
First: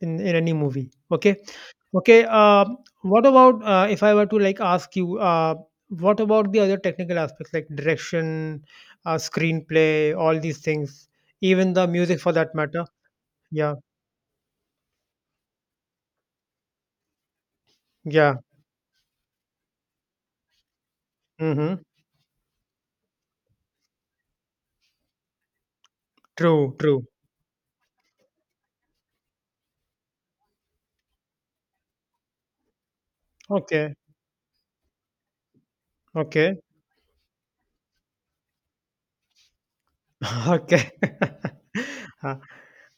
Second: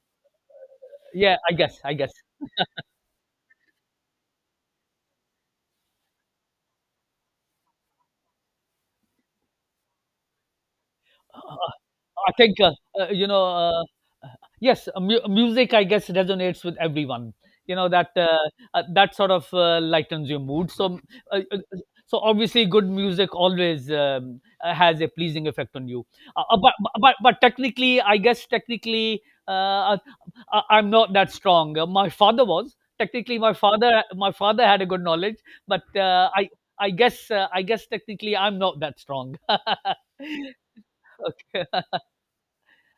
[SPEAKER 1] in any movie. Okay.
[SPEAKER 2] Yeah, I guess, I guess.
[SPEAKER 1] Okay, what about if I were to like ask you, what about the other technical aspects like direction, screenplay, all these things, even the music for
[SPEAKER 2] I
[SPEAKER 1] that
[SPEAKER 2] think,
[SPEAKER 1] matter?
[SPEAKER 2] uh, you know,
[SPEAKER 1] Yeah.
[SPEAKER 2] uh, yes, music, I guess, resonates with everyone. You know that,
[SPEAKER 1] Yeah.
[SPEAKER 2] that sort of, lightens your mood. Uh, uh,
[SPEAKER 1] Mhm.
[SPEAKER 2] so obviously, good music always, has a pleasing effect on you. Uh, uh, but,
[SPEAKER 1] True, true.
[SPEAKER 2] but technically, I guess technically, uh, I, I'm not that strong. My father was technically my
[SPEAKER 1] Okay.
[SPEAKER 2] father. My father had a good knowledge, but
[SPEAKER 1] Okay.
[SPEAKER 2] I guess technically, I'm not that strong.
[SPEAKER 1] Okay.
[SPEAKER 2] Okay.
[SPEAKER 1] Uh,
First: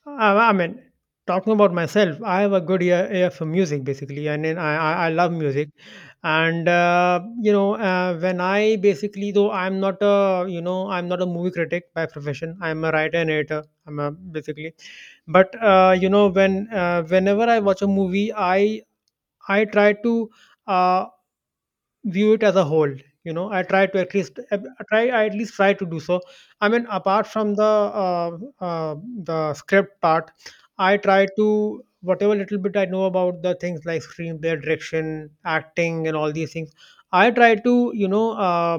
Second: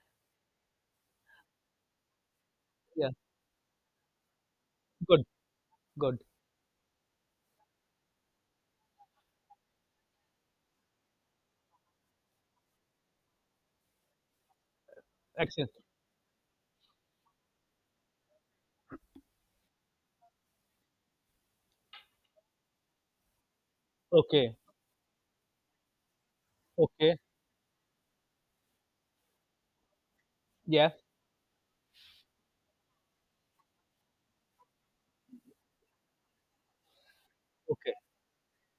[SPEAKER 1] I mean, talking about myself, I have a good ear,
[SPEAKER 2] Yeah.
[SPEAKER 1] ear for music basically, and then I
[SPEAKER 2] Good.
[SPEAKER 1] love music.
[SPEAKER 2] Good.
[SPEAKER 1] And you know, when I basically, though I'm not a, you know, I'm not a movie critic by profession. I'm a writer and editor. I'm a, basically, but
[SPEAKER 2] Excellent.
[SPEAKER 1] you know when whenever I watch a movie, I try to Uh, view it as a whole. You know, I try to, at least
[SPEAKER 2] Okay.
[SPEAKER 1] I try I at least try to do so. I mean,
[SPEAKER 2] Okay.
[SPEAKER 1] apart from the the script part,
[SPEAKER 2] Yeah.
[SPEAKER 1] I try to, whatever little bit I know about the things like screenplay, direction, acting and all these things, I try to,
[SPEAKER 2] Okay.
[SPEAKER 1] you know, uh,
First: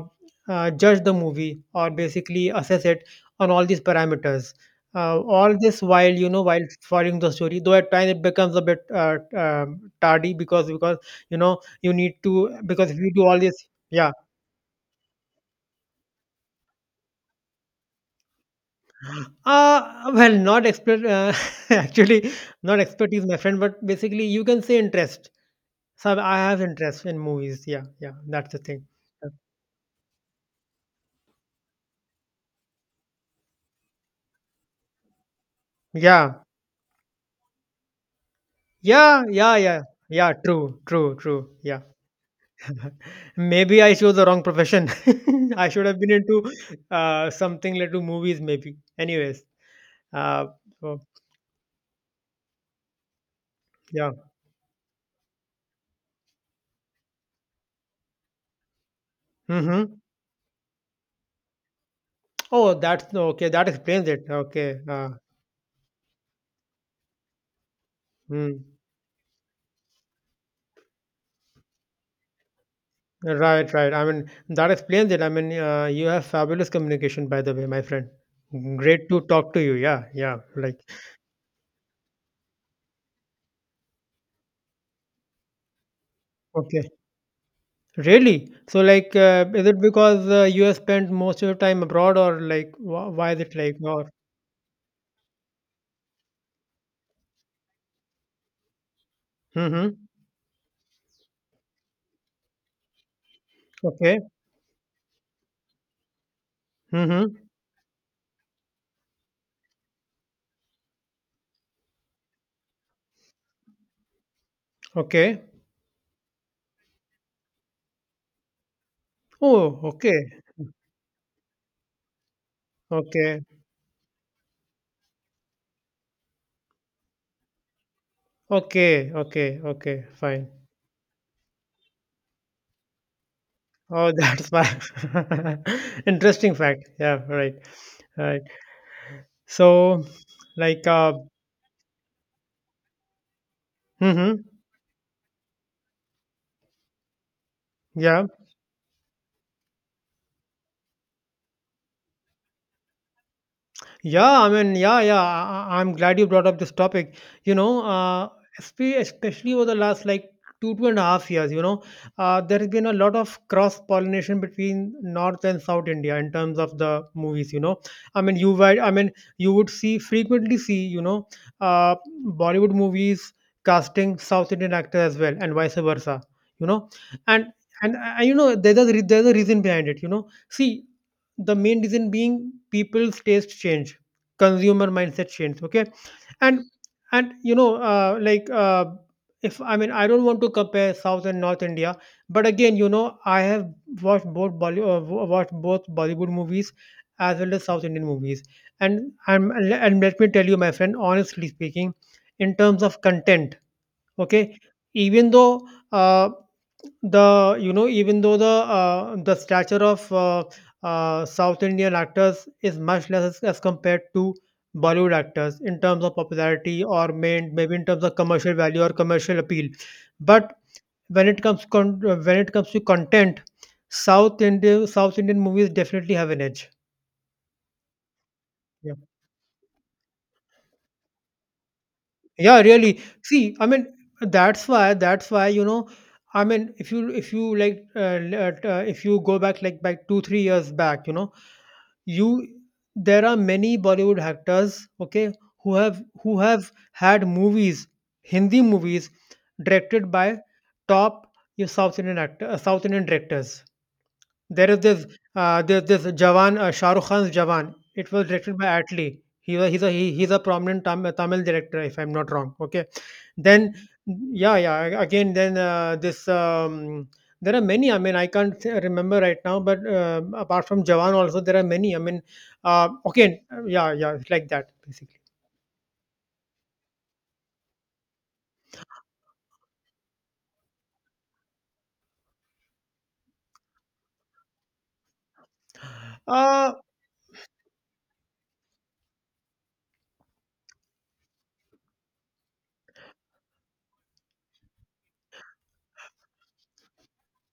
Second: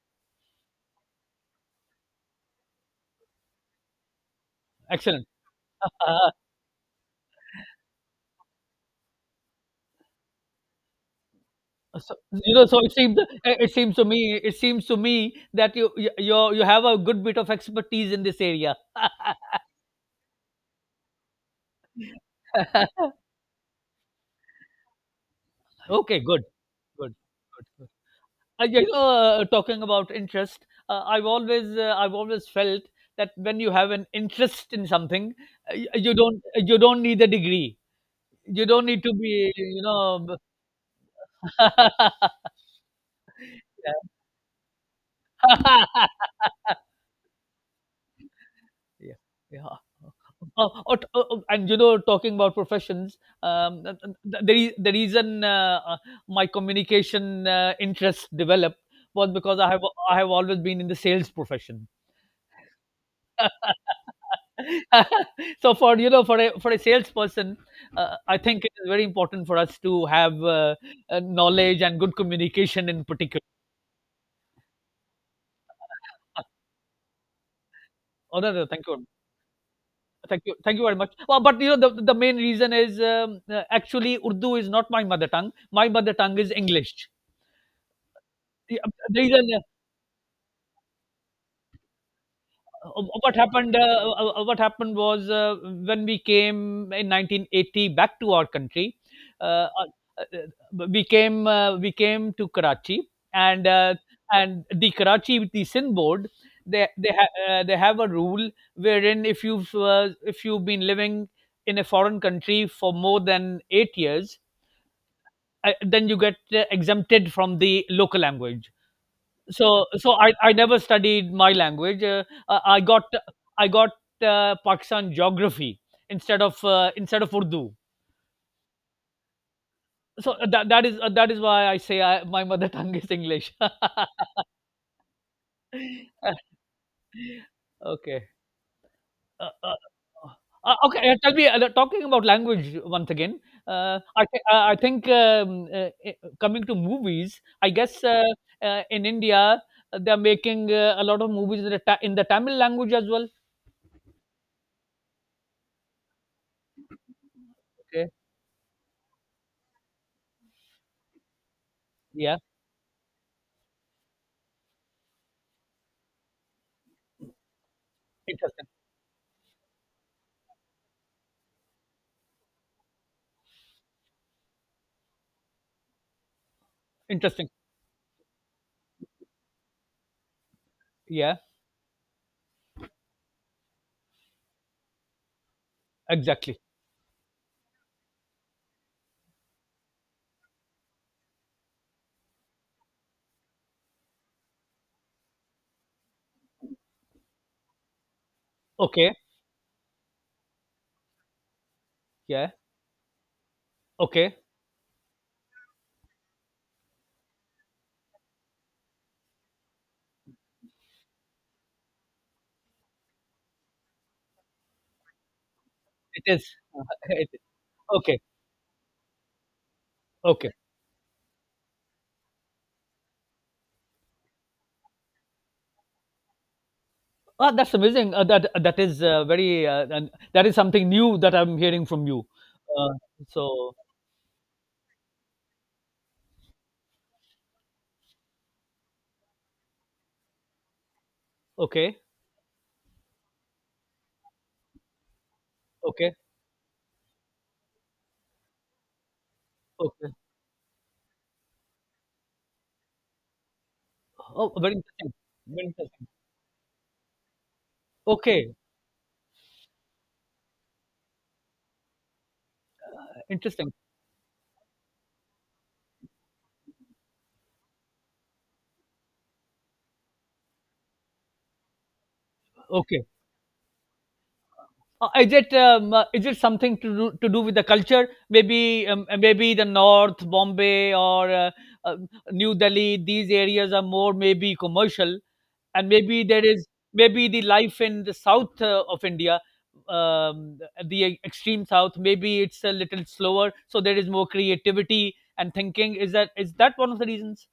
[SPEAKER 1] uh, judge the movie or basically assess it on all these parameters,
[SPEAKER 2] Excellent.
[SPEAKER 1] all this while, you
[SPEAKER 2] Uh,
[SPEAKER 1] know, while following the story, though at times it becomes a bit tardy, because you know you need
[SPEAKER 2] so,
[SPEAKER 1] to,
[SPEAKER 2] you know, so
[SPEAKER 1] because
[SPEAKER 2] it
[SPEAKER 1] if you
[SPEAKER 2] seems
[SPEAKER 1] do all this.
[SPEAKER 2] it seems to
[SPEAKER 1] Yeah.
[SPEAKER 2] me it seems to me that you have a good bit of expertise in this area.
[SPEAKER 1] Well, not expert, actually, not expertise, my friend, but basically, you can say interest. So
[SPEAKER 2] Okay,
[SPEAKER 1] I
[SPEAKER 2] good,
[SPEAKER 1] have interest
[SPEAKER 2] good,
[SPEAKER 1] in movies.
[SPEAKER 2] good,
[SPEAKER 1] Yeah,
[SPEAKER 2] good.
[SPEAKER 1] yeah, that's the
[SPEAKER 2] Uh, you
[SPEAKER 1] thing.
[SPEAKER 2] know, Talking about interest, I've always felt that when you have an interest in something, you don't,
[SPEAKER 1] Yeah,
[SPEAKER 2] you don't need a degree. You don't need to
[SPEAKER 1] yeah,
[SPEAKER 2] be,
[SPEAKER 1] yeah, yeah,
[SPEAKER 2] you
[SPEAKER 1] yeah,
[SPEAKER 2] know.
[SPEAKER 1] true, true, true. Yeah. Maybe
[SPEAKER 2] Yeah.
[SPEAKER 1] I chose the wrong profession. I should have been into something like to movies, maybe.
[SPEAKER 2] Yeah,
[SPEAKER 1] Anyways,
[SPEAKER 2] yeah.
[SPEAKER 1] uh,
[SPEAKER 2] Uh, uh,
[SPEAKER 1] so,
[SPEAKER 2] t- uh, uh, and you know, talking about professions,
[SPEAKER 1] yeah.
[SPEAKER 2] the reason my communication, interest developed was because
[SPEAKER 1] Mm-hmm.
[SPEAKER 2] I have always been in the sales profession.
[SPEAKER 1] Oh, that's okay. That explains it. Okay.
[SPEAKER 2] So for you know for a salesperson, I
[SPEAKER 1] Mm.
[SPEAKER 2] think it is very important for us to have, knowledge and good communication in particular.
[SPEAKER 1] Right, right. I mean, that explains it. I mean, you have fabulous communication, by the way, my friend.
[SPEAKER 2] Oh no, no, thank you.
[SPEAKER 1] Great to talk to you. Yeah, yeah.
[SPEAKER 2] Thank you, thank
[SPEAKER 1] Like,
[SPEAKER 2] you very much. Well, but the main reason is, actually Urdu is not my mother tongue. My mother tongue is
[SPEAKER 1] okay.
[SPEAKER 2] English.
[SPEAKER 1] Really? So, like,
[SPEAKER 2] The reason
[SPEAKER 1] is it because you have spent most of your time abroad, or like, why
[SPEAKER 2] what
[SPEAKER 1] is it like,
[SPEAKER 2] happened uh,
[SPEAKER 1] or?
[SPEAKER 2] uh, uh, what happened was, when we came in 1980 back to our country, uh, uh,
[SPEAKER 1] Mm-hmm.
[SPEAKER 2] we came to Karachi,
[SPEAKER 1] Okay.
[SPEAKER 2] and the Karachi with the Sin board.
[SPEAKER 1] Mm-hmm.
[SPEAKER 2] They have a rule wherein if you've been living in a foreign country for more than 8 years.
[SPEAKER 1] Okay.
[SPEAKER 2] Then you get exempted from the local language.
[SPEAKER 1] Oh,
[SPEAKER 2] So I,
[SPEAKER 1] okay.
[SPEAKER 2] I never studied my language.
[SPEAKER 1] Okay.
[SPEAKER 2] I got Pakistan geography instead of Urdu.
[SPEAKER 1] Okay. Okay. Okay.
[SPEAKER 2] So,
[SPEAKER 1] Fine.
[SPEAKER 2] that is why I say, my mother tongue is English.
[SPEAKER 1] Oh, that's fine. Interesting fact. Yeah, right.
[SPEAKER 2] Okay.
[SPEAKER 1] Right.
[SPEAKER 2] Uh, uh,
[SPEAKER 1] So, like,
[SPEAKER 2] okay, tell me, talking about language once again,
[SPEAKER 1] mm-hmm.
[SPEAKER 2] I think, coming to movies, I guess,
[SPEAKER 1] Yeah.
[SPEAKER 2] in India, they're making, a lot of movies in in the Tamil language as well.
[SPEAKER 1] Yeah, I mean, yeah, yeah. I'm glad you brought up this topic. You know,
[SPEAKER 2] Okay.
[SPEAKER 1] especially over the last like 2.5 years, you know,
[SPEAKER 2] Yeah.
[SPEAKER 1] there has been a lot of cross pollination between North and South India in terms of the movies. You know, I mean,
[SPEAKER 2] Interesting.
[SPEAKER 1] I mean, you would see, frequently see, you know, uh, Bollywood movies casting South Indian actors as well, and vice versa. You know, and
[SPEAKER 2] Interesting.
[SPEAKER 1] you know, there's a reason behind it. You know, see,
[SPEAKER 2] Yeah.
[SPEAKER 1] the main reason being people's taste change, consumer mindset change, okay, and
[SPEAKER 2] Exactly.
[SPEAKER 1] you know, like, if I mean, I don't want to compare South and North India, but again, you know, I have watched both watched both Bollywood movies as well as South Indian movies, and
[SPEAKER 2] Okay.
[SPEAKER 1] let me tell you, my friend, honestly speaking,
[SPEAKER 2] Yeah.
[SPEAKER 1] in terms of content,
[SPEAKER 2] Okay.
[SPEAKER 1] okay, even though, uh, the stature of South Indian actors is much less as compared to Bollywood actors in terms of
[SPEAKER 2] It is.
[SPEAKER 1] popularity, or
[SPEAKER 2] It is.
[SPEAKER 1] maybe in terms of
[SPEAKER 2] Okay.
[SPEAKER 1] commercial value or commercial appeal,
[SPEAKER 2] Okay.
[SPEAKER 1] but when it comes when it comes to content, South Indian movies definitely have an edge.
[SPEAKER 2] Oh, that's amazing.
[SPEAKER 1] Yeah.
[SPEAKER 2] That is something new that I'm hearing from you.
[SPEAKER 1] Yeah, really,
[SPEAKER 2] Uh,
[SPEAKER 1] see, I
[SPEAKER 2] so
[SPEAKER 1] mean, that's why, you know, I mean, if you, like, if you go back like back 2 3 years back, you know,
[SPEAKER 2] okay,
[SPEAKER 1] you there are many Bollywood actors, okay, who have,
[SPEAKER 2] okay.
[SPEAKER 1] had movies, Hindi movies,
[SPEAKER 2] Okay.
[SPEAKER 1] directed by top, you south indian actor, south indian directors.
[SPEAKER 2] Oh,
[SPEAKER 1] There
[SPEAKER 2] very
[SPEAKER 1] is this
[SPEAKER 2] interesting. Very
[SPEAKER 1] this
[SPEAKER 2] interesting.
[SPEAKER 1] Jawan, Shah Rukh Khan's Jawan. It was
[SPEAKER 2] Okay,
[SPEAKER 1] directed by Atli. He was he's a he, he's a prominent Tamil director, if I'm not wrong. Okay,
[SPEAKER 2] interesting.
[SPEAKER 1] then yeah yeah again then, this there are many. I mean, I can't remember right now, but apart from Jawan also there are many. I mean,
[SPEAKER 2] Okay.
[SPEAKER 1] okay, yeah yeah, it's like that basically.
[SPEAKER 2] Is it something to do with the culture? Maybe, maybe the North Bombay or, uh, New Delhi. These areas are more maybe commercial, and maybe there is
[SPEAKER 1] Uh,
[SPEAKER 2] maybe the life in the south, of India, um, the extreme south. Maybe it's a little slower, so there is more creativity and thinking. Is that one of the reasons?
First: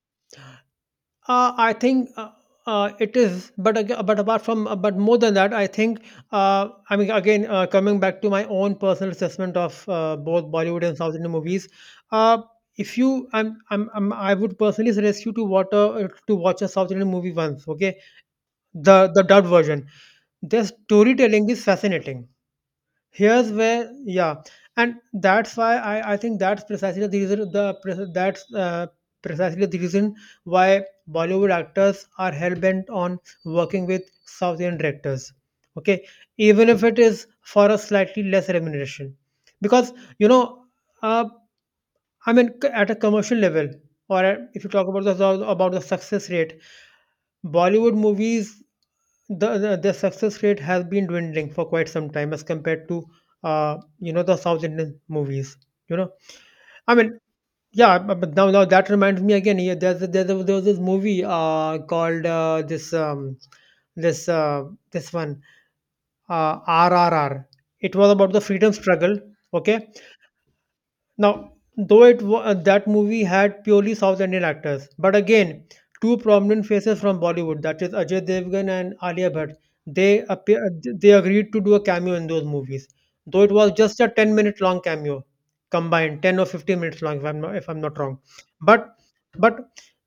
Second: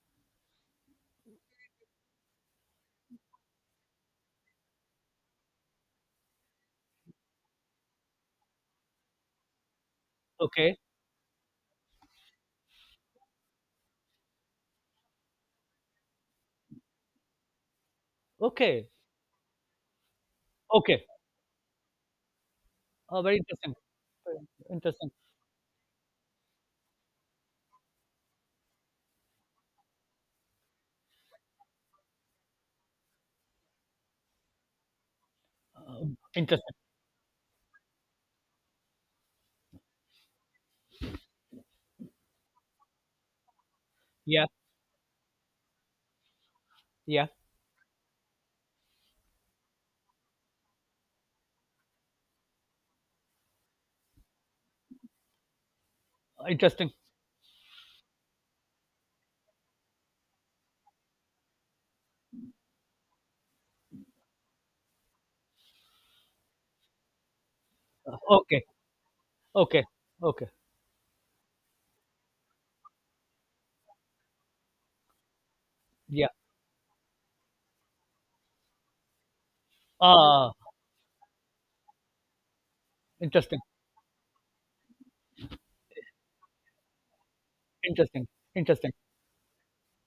[SPEAKER 1] I think, it is, but aga but apart from, but more than that, I think, I mean, again, coming back to my own personal assessment of both
[SPEAKER 2] Okay.
[SPEAKER 1] Bollywood and South Indian movies, uh, if you, I'm, I would personally suggest you to watch a South Indian movie once, okay?
[SPEAKER 2] Okay.
[SPEAKER 1] The dubbed version. Their
[SPEAKER 2] Okay.
[SPEAKER 1] storytelling is fascinating,
[SPEAKER 2] Oh, very
[SPEAKER 1] here's
[SPEAKER 2] interesting.
[SPEAKER 1] where, yeah, and
[SPEAKER 2] Interesting.
[SPEAKER 1] that's why I think that's precisely the reason, the pre- that's precisely the reason why Bollywood actors are hell-bent on working with South Indian directors, okay, even
[SPEAKER 2] Interesting.
[SPEAKER 1] if it is for a slightly less remuneration, because you know, uh, I mean, c at a commercial level, or
[SPEAKER 2] Yeah,
[SPEAKER 1] at if you talk about the, success rate,
[SPEAKER 2] yeah.
[SPEAKER 1] Bollywood movies, the success rate has been dwindling for quite some time as compared to, uh, you know, the South Indian movies, you know?
[SPEAKER 2] Interesting.
[SPEAKER 1] I mean, yeah, bu but now that reminds me again, yeah, there was this movie, called, this, uh, this one, RRR. It was about the
[SPEAKER 2] Okay,
[SPEAKER 1] freedom struggle, okay?
[SPEAKER 2] okay, okay.
[SPEAKER 1] Now, though that movie had purely South Indian actors, but again, two
[SPEAKER 2] Yeah.
[SPEAKER 1] prominent faces from Bollywood, that is Ajay Devgan and Alia Bhatt, they
[SPEAKER 2] Ah,
[SPEAKER 1] appear, they agreed to do a cameo in those movies. Though it
[SPEAKER 2] interesting,
[SPEAKER 1] was just a 10-minute long cameo combined, 10 or 15 minutes long, if I'm not wrong.
[SPEAKER 2] interesting, interesting.
[SPEAKER 1] But but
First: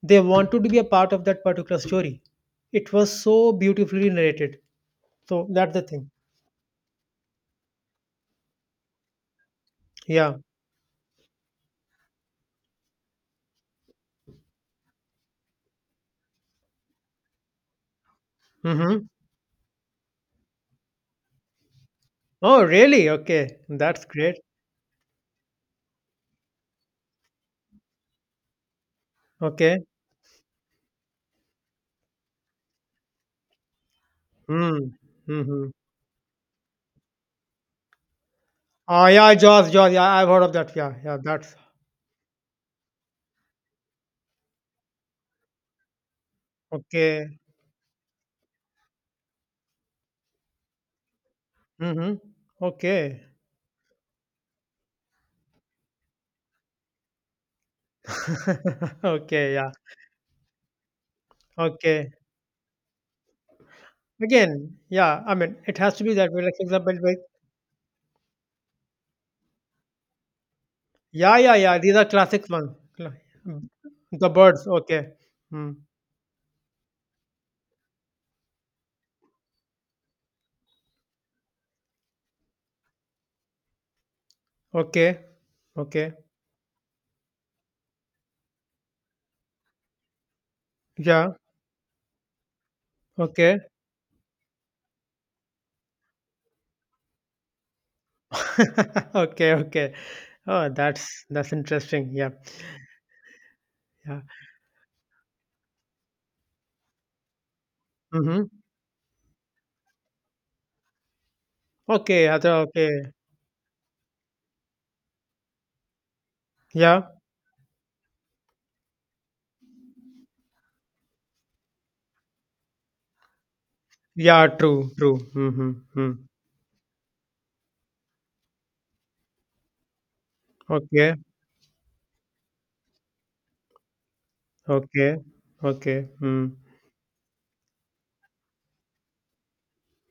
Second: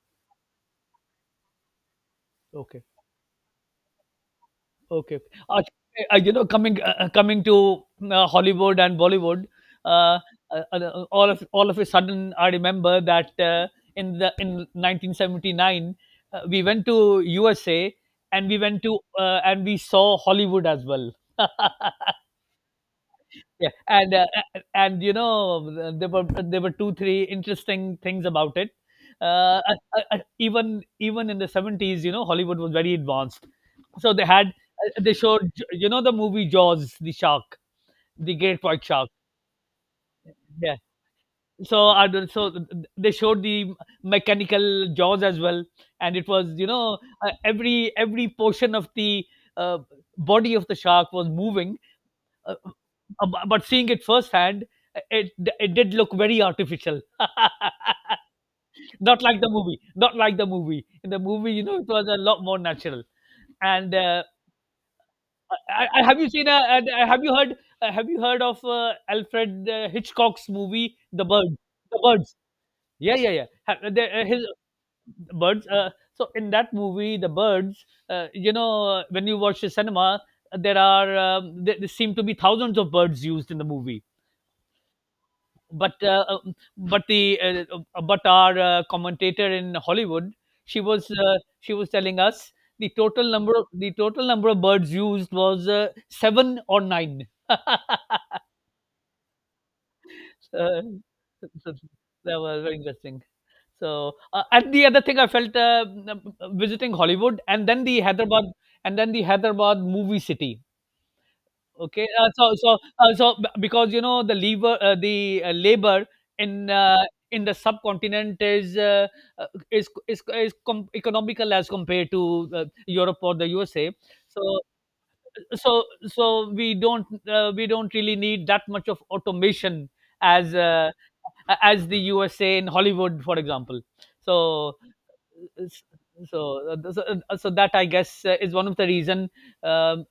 [SPEAKER 1] they wanted to be a part of that particular story.
[SPEAKER 2] Okay,
[SPEAKER 1] It was so beautifully narrated.
[SPEAKER 2] okay, okay.
[SPEAKER 1] So
[SPEAKER 2] Uh,
[SPEAKER 1] that's the thing.
[SPEAKER 2] coming to, Hollywood and Bollywood, uh,
[SPEAKER 1] Yeah.
[SPEAKER 2] all of a sudden, I remember that, in 1979, we went to USA, and we went to,
[SPEAKER 1] Mm-hmm.
[SPEAKER 2] and we saw Hollywood as well.
[SPEAKER 1] Oh, really? Okay.
[SPEAKER 2] Yeah,
[SPEAKER 1] That's
[SPEAKER 2] and
[SPEAKER 1] great.
[SPEAKER 2] there were two three interesting things about it. Uh,
[SPEAKER 1] Okay.
[SPEAKER 2] even in the 70s, you know, Hollywood was very advanced. So they had
[SPEAKER 1] Mm.
[SPEAKER 2] they showed
[SPEAKER 1] Mhm.
[SPEAKER 2] the movie Jaws, the shark, the great white
[SPEAKER 1] Oh,
[SPEAKER 2] shark.
[SPEAKER 1] yeah, Jaws, Jaws. Yeah, I've heard of that.
[SPEAKER 2] Yeah.
[SPEAKER 1] Yeah, yeah, that's
[SPEAKER 2] So I don't- so th- th- They showed the mechanical jaws as well, and it was,
[SPEAKER 1] okay.
[SPEAKER 2] every portion of the, uh, body of the shark was moving.
[SPEAKER 1] Mhm.
[SPEAKER 2] Uh,
[SPEAKER 1] Okay.
[SPEAKER 2] but seeing it firsthand, it it did look very artificial. Not like the
[SPEAKER 1] Okay, yeah.
[SPEAKER 2] movie. Not like the movie. In the movie, you know, it was
[SPEAKER 1] Okay.
[SPEAKER 2] a lot more natural. And uh,
[SPEAKER 1] Again, yeah, I mean, it has to be
[SPEAKER 2] have you
[SPEAKER 1] that way.
[SPEAKER 2] seen?
[SPEAKER 1] Like, for example, with,
[SPEAKER 2] Have you heard? Have you heard of Alfred Hitchcock's movie, The
[SPEAKER 1] yeah, yeah,
[SPEAKER 2] Birds?
[SPEAKER 1] yeah. These
[SPEAKER 2] The
[SPEAKER 1] are
[SPEAKER 2] Birds.
[SPEAKER 1] classic ones.
[SPEAKER 2] Yeah, yeah, yeah.
[SPEAKER 1] Mm, The
[SPEAKER 2] His
[SPEAKER 1] birds. Okay.
[SPEAKER 2] birds.
[SPEAKER 1] Mm.
[SPEAKER 2] So in that movie, The Birds. When you watch the cinema, there are, there seem to be thousands of birds used in the movie,
[SPEAKER 1] Okay. Okay.
[SPEAKER 2] but the but our commentator in Hollywood,
[SPEAKER 1] Yeah.
[SPEAKER 2] she was telling us the
[SPEAKER 1] Okay.
[SPEAKER 2] total number of birds used was, seven or nine.
[SPEAKER 1] Okay. Okay. Oh,
[SPEAKER 2] Uh,
[SPEAKER 1] that's
[SPEAKER 2] so
[SPEAKER 1] interesting. Yeah.
[SPEAKER 2] that was very interesting. So,
[SPEAKER 1] Yeah.
[SPEAKER 2] and the other thing I felt, visiting Hollywood and then the Hyderabad,
[SPEAKER 1] Mm-hmm.
[SPEAKER 2] movie city. Okay,
[SPEAKER 1] Okay.
[SPEAKER 2] uh, so so
[SPEAKER 1] Okay.
[SPEAKER 2] uh, so because the, labor in uh,
[SPEAKER 1] Yeah.
[SPEAKER 2] in the subcontinent is, uh, economical as compared to, Europe or the USA. So
[SPEAKER 1] Yeah. True. True. Mm-hmm.
[SPEAKER 2] so
[SPEAKER 1] Hmm.
[SPEAKER 2] so we don't really need that much of automation as,
[SPEAKER 1] Okay,
[SPEAKER 2] as the USA in Hollywood, for example. So
[SPEAKER 1] okay, okay.
[SPEAKER 2] so uh, so, so that, I guess, is one of the reason, um,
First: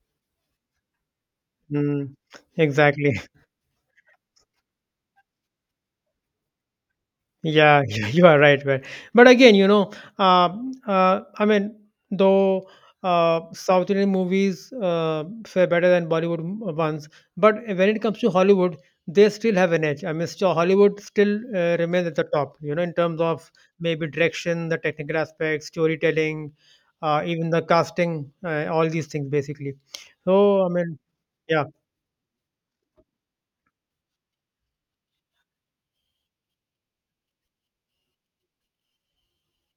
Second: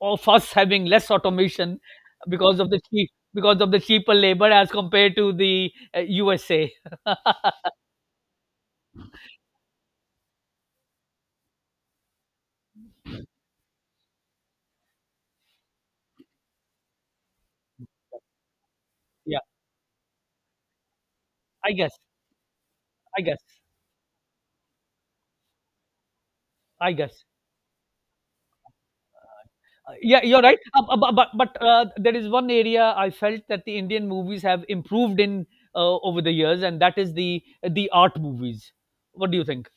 [SPEAKER 2] of us having less automation
[SPEAKER 1] mm,
[SPEAKER 2] because of the cheap
[SPEAKER 1] exactly.
[SPEAKER 2] because of the cheaper labor as compared to the, USA.
[SPEAKER 1] Yeah, yeah, you are right, right. But again, you know, I mean, though South Indian movies fare better than Bollywood ones, but when it comes to Hollywood, they
[SPEAKER 2] Yeah,
[SPEAKER 1] still have an edge. I mean, still, Hollywood still
[SPEAKER 2] i guess
[SPEAKER 1] remains at the top, you know, in terms
[SPEAKER 2] i guess
[SPEAKER 1] of maybe direction, the technical aspects, storytelling,
[SPEAKER 2] i guess
[SPEAKER 1] even the casting, all these things, basically.
[SPEAKER 2] Yeah, you're right,
[SPEAKER 1] So, I
[SPEAKER 2] bu-
[SPEAKER 1] mean,
[SPEAKER 2] bu- but
[SPEAKER 1] yeah.
[SPEAKER 2] there is one area I felt that the Indian movies have improved in, over the years, and that is the art movies. What do you think?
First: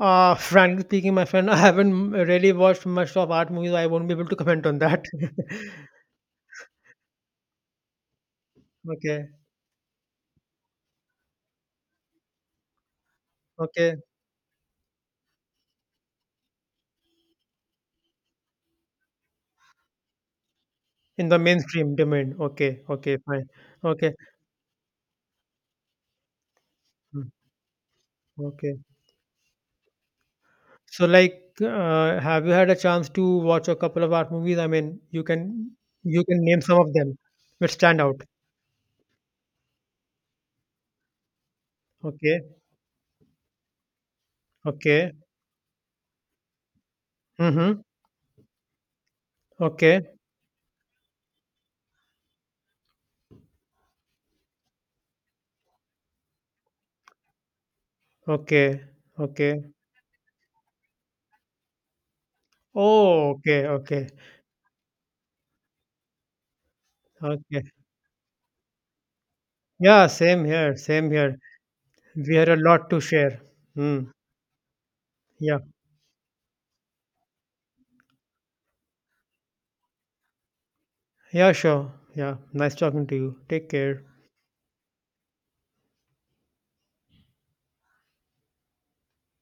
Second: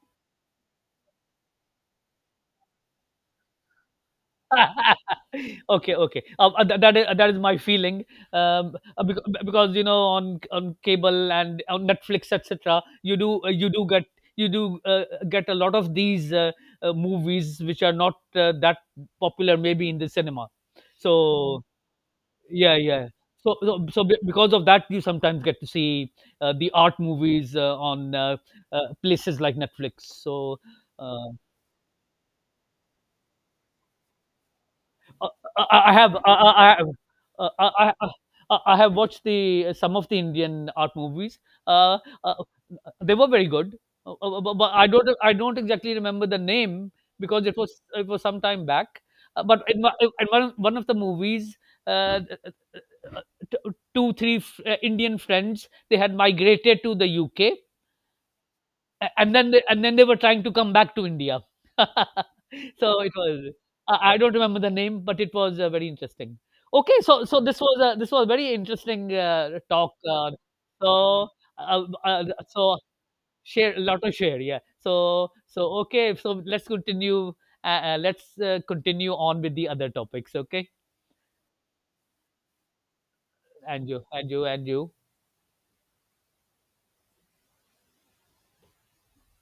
[SPEAKER 1] Frankly speaking, my friend, I haven't really watched much of art movies, so I won't be able to comment on that.
[SPEAKER 2] Okay, okay. That is my feeling.
[SPEAKER 1] Okay,
[SPEAKER 2] Because on cable and on Netflix, etc. You do,
[SPEAKER 1] okay.
[SPEAKER 2] you do uh, get a lot of these, movies which are not, that popular maybe in the cinema.
[SPEAKER 1] In the
[SPEAKER 2] So
[SPEAKER 1] mainstream domain.
[SPEAKER 2] yeah,
[SPEAKER 1] Okay,
[SPEAKER 2] yeah.
[SPEAKER 1] okay, fine.
[SPEAKER 2] So so, so
[SPEAKER 1] Okay,
[SPEAKER 2] be- because of that, you sometimes get to see, the art
[SPEAKER 1] mm,
[SPEAKER 2] movies, on,
[SPEAKER 1] okay.
[SPEAKER 2] places like Netflix. So.
[SPEAKER 1] So,
[SPEAKER 2] uh,
[SPEAKER 1] like, have you had a chance to watch a couple of art movies? I mean,
[SPEAKER 2] Uh, I I have
[SPEAKER 1] you
[SPEAKER 2] I
[SPEAKER 1] can
[SPEAKER 2] I,
[SPEAKER 1] name
[SPEAKER 2] I,
[SPEAKER 1] some of them
[SPEAKER 2] I,
[SPEAKER 1] which stand
[SPEAKER 2] I
[SPEAKER 1] out.
[SPEAKER 2] I have watched the some of the Indian art movies. Uh, uh,
[SPEAKER 1] Okay,
[SPEAKER 2] they were very good, but I don't,
[SPEAKER 1] okay.
[SPEAKER 2] exactly remember the name because
[SPEAKER 1] Mm-hmm.
[SPEAKER 2] it was some time back. Uh, but in, one-
[SPEAKER 1] Okay,
[SPEAKER 2] in one of- one of the movies, uh, two three Indian friends they had migrated to the UK,
[SPEAKER 1] okay,
[SPEAKER 2] a and then they,
[SPEAKER 1] okay.
[SPEAKER 2] were trying to come back to India. So it
[SPEAKER 1] Oh,
[SPEAKER 2] was
[SPEAKER 1] okay,
[SPEAKER 2] I
[SPEAKER 1] okay,
[SPEAKER 2] I don't remember the name, but it was, very interesting. Okay, so
[SPEAKER 1] okay.
[SPEAKER 2] this was very interesting, talk,
[SPEAKER 1] Yeah, same here,
[SPEAKER 2] so,
[SPEAKER 1] same here.
[SPEAKER 2] uh, uh,
[SPEAKER 1] We had a
[SPEAKER 2] so
[SPEAKER 1] lot to share.
[SPEAKER 2] share
[SPEAKER 1] Hmm.
[SPEAKER 2] lot of share, yeah. So
[SPEAKER 1] Yeah.
[SPEAKER 2] so okay, so let's, continue on with the other topics, okay?
[SPEAKER 1] Yeah, sure. Yeah. Nice talking to you. Take
[SPEAKER 2] And
[SPEAKER 1] care.
[SPEAKER 2] you, and you, and you.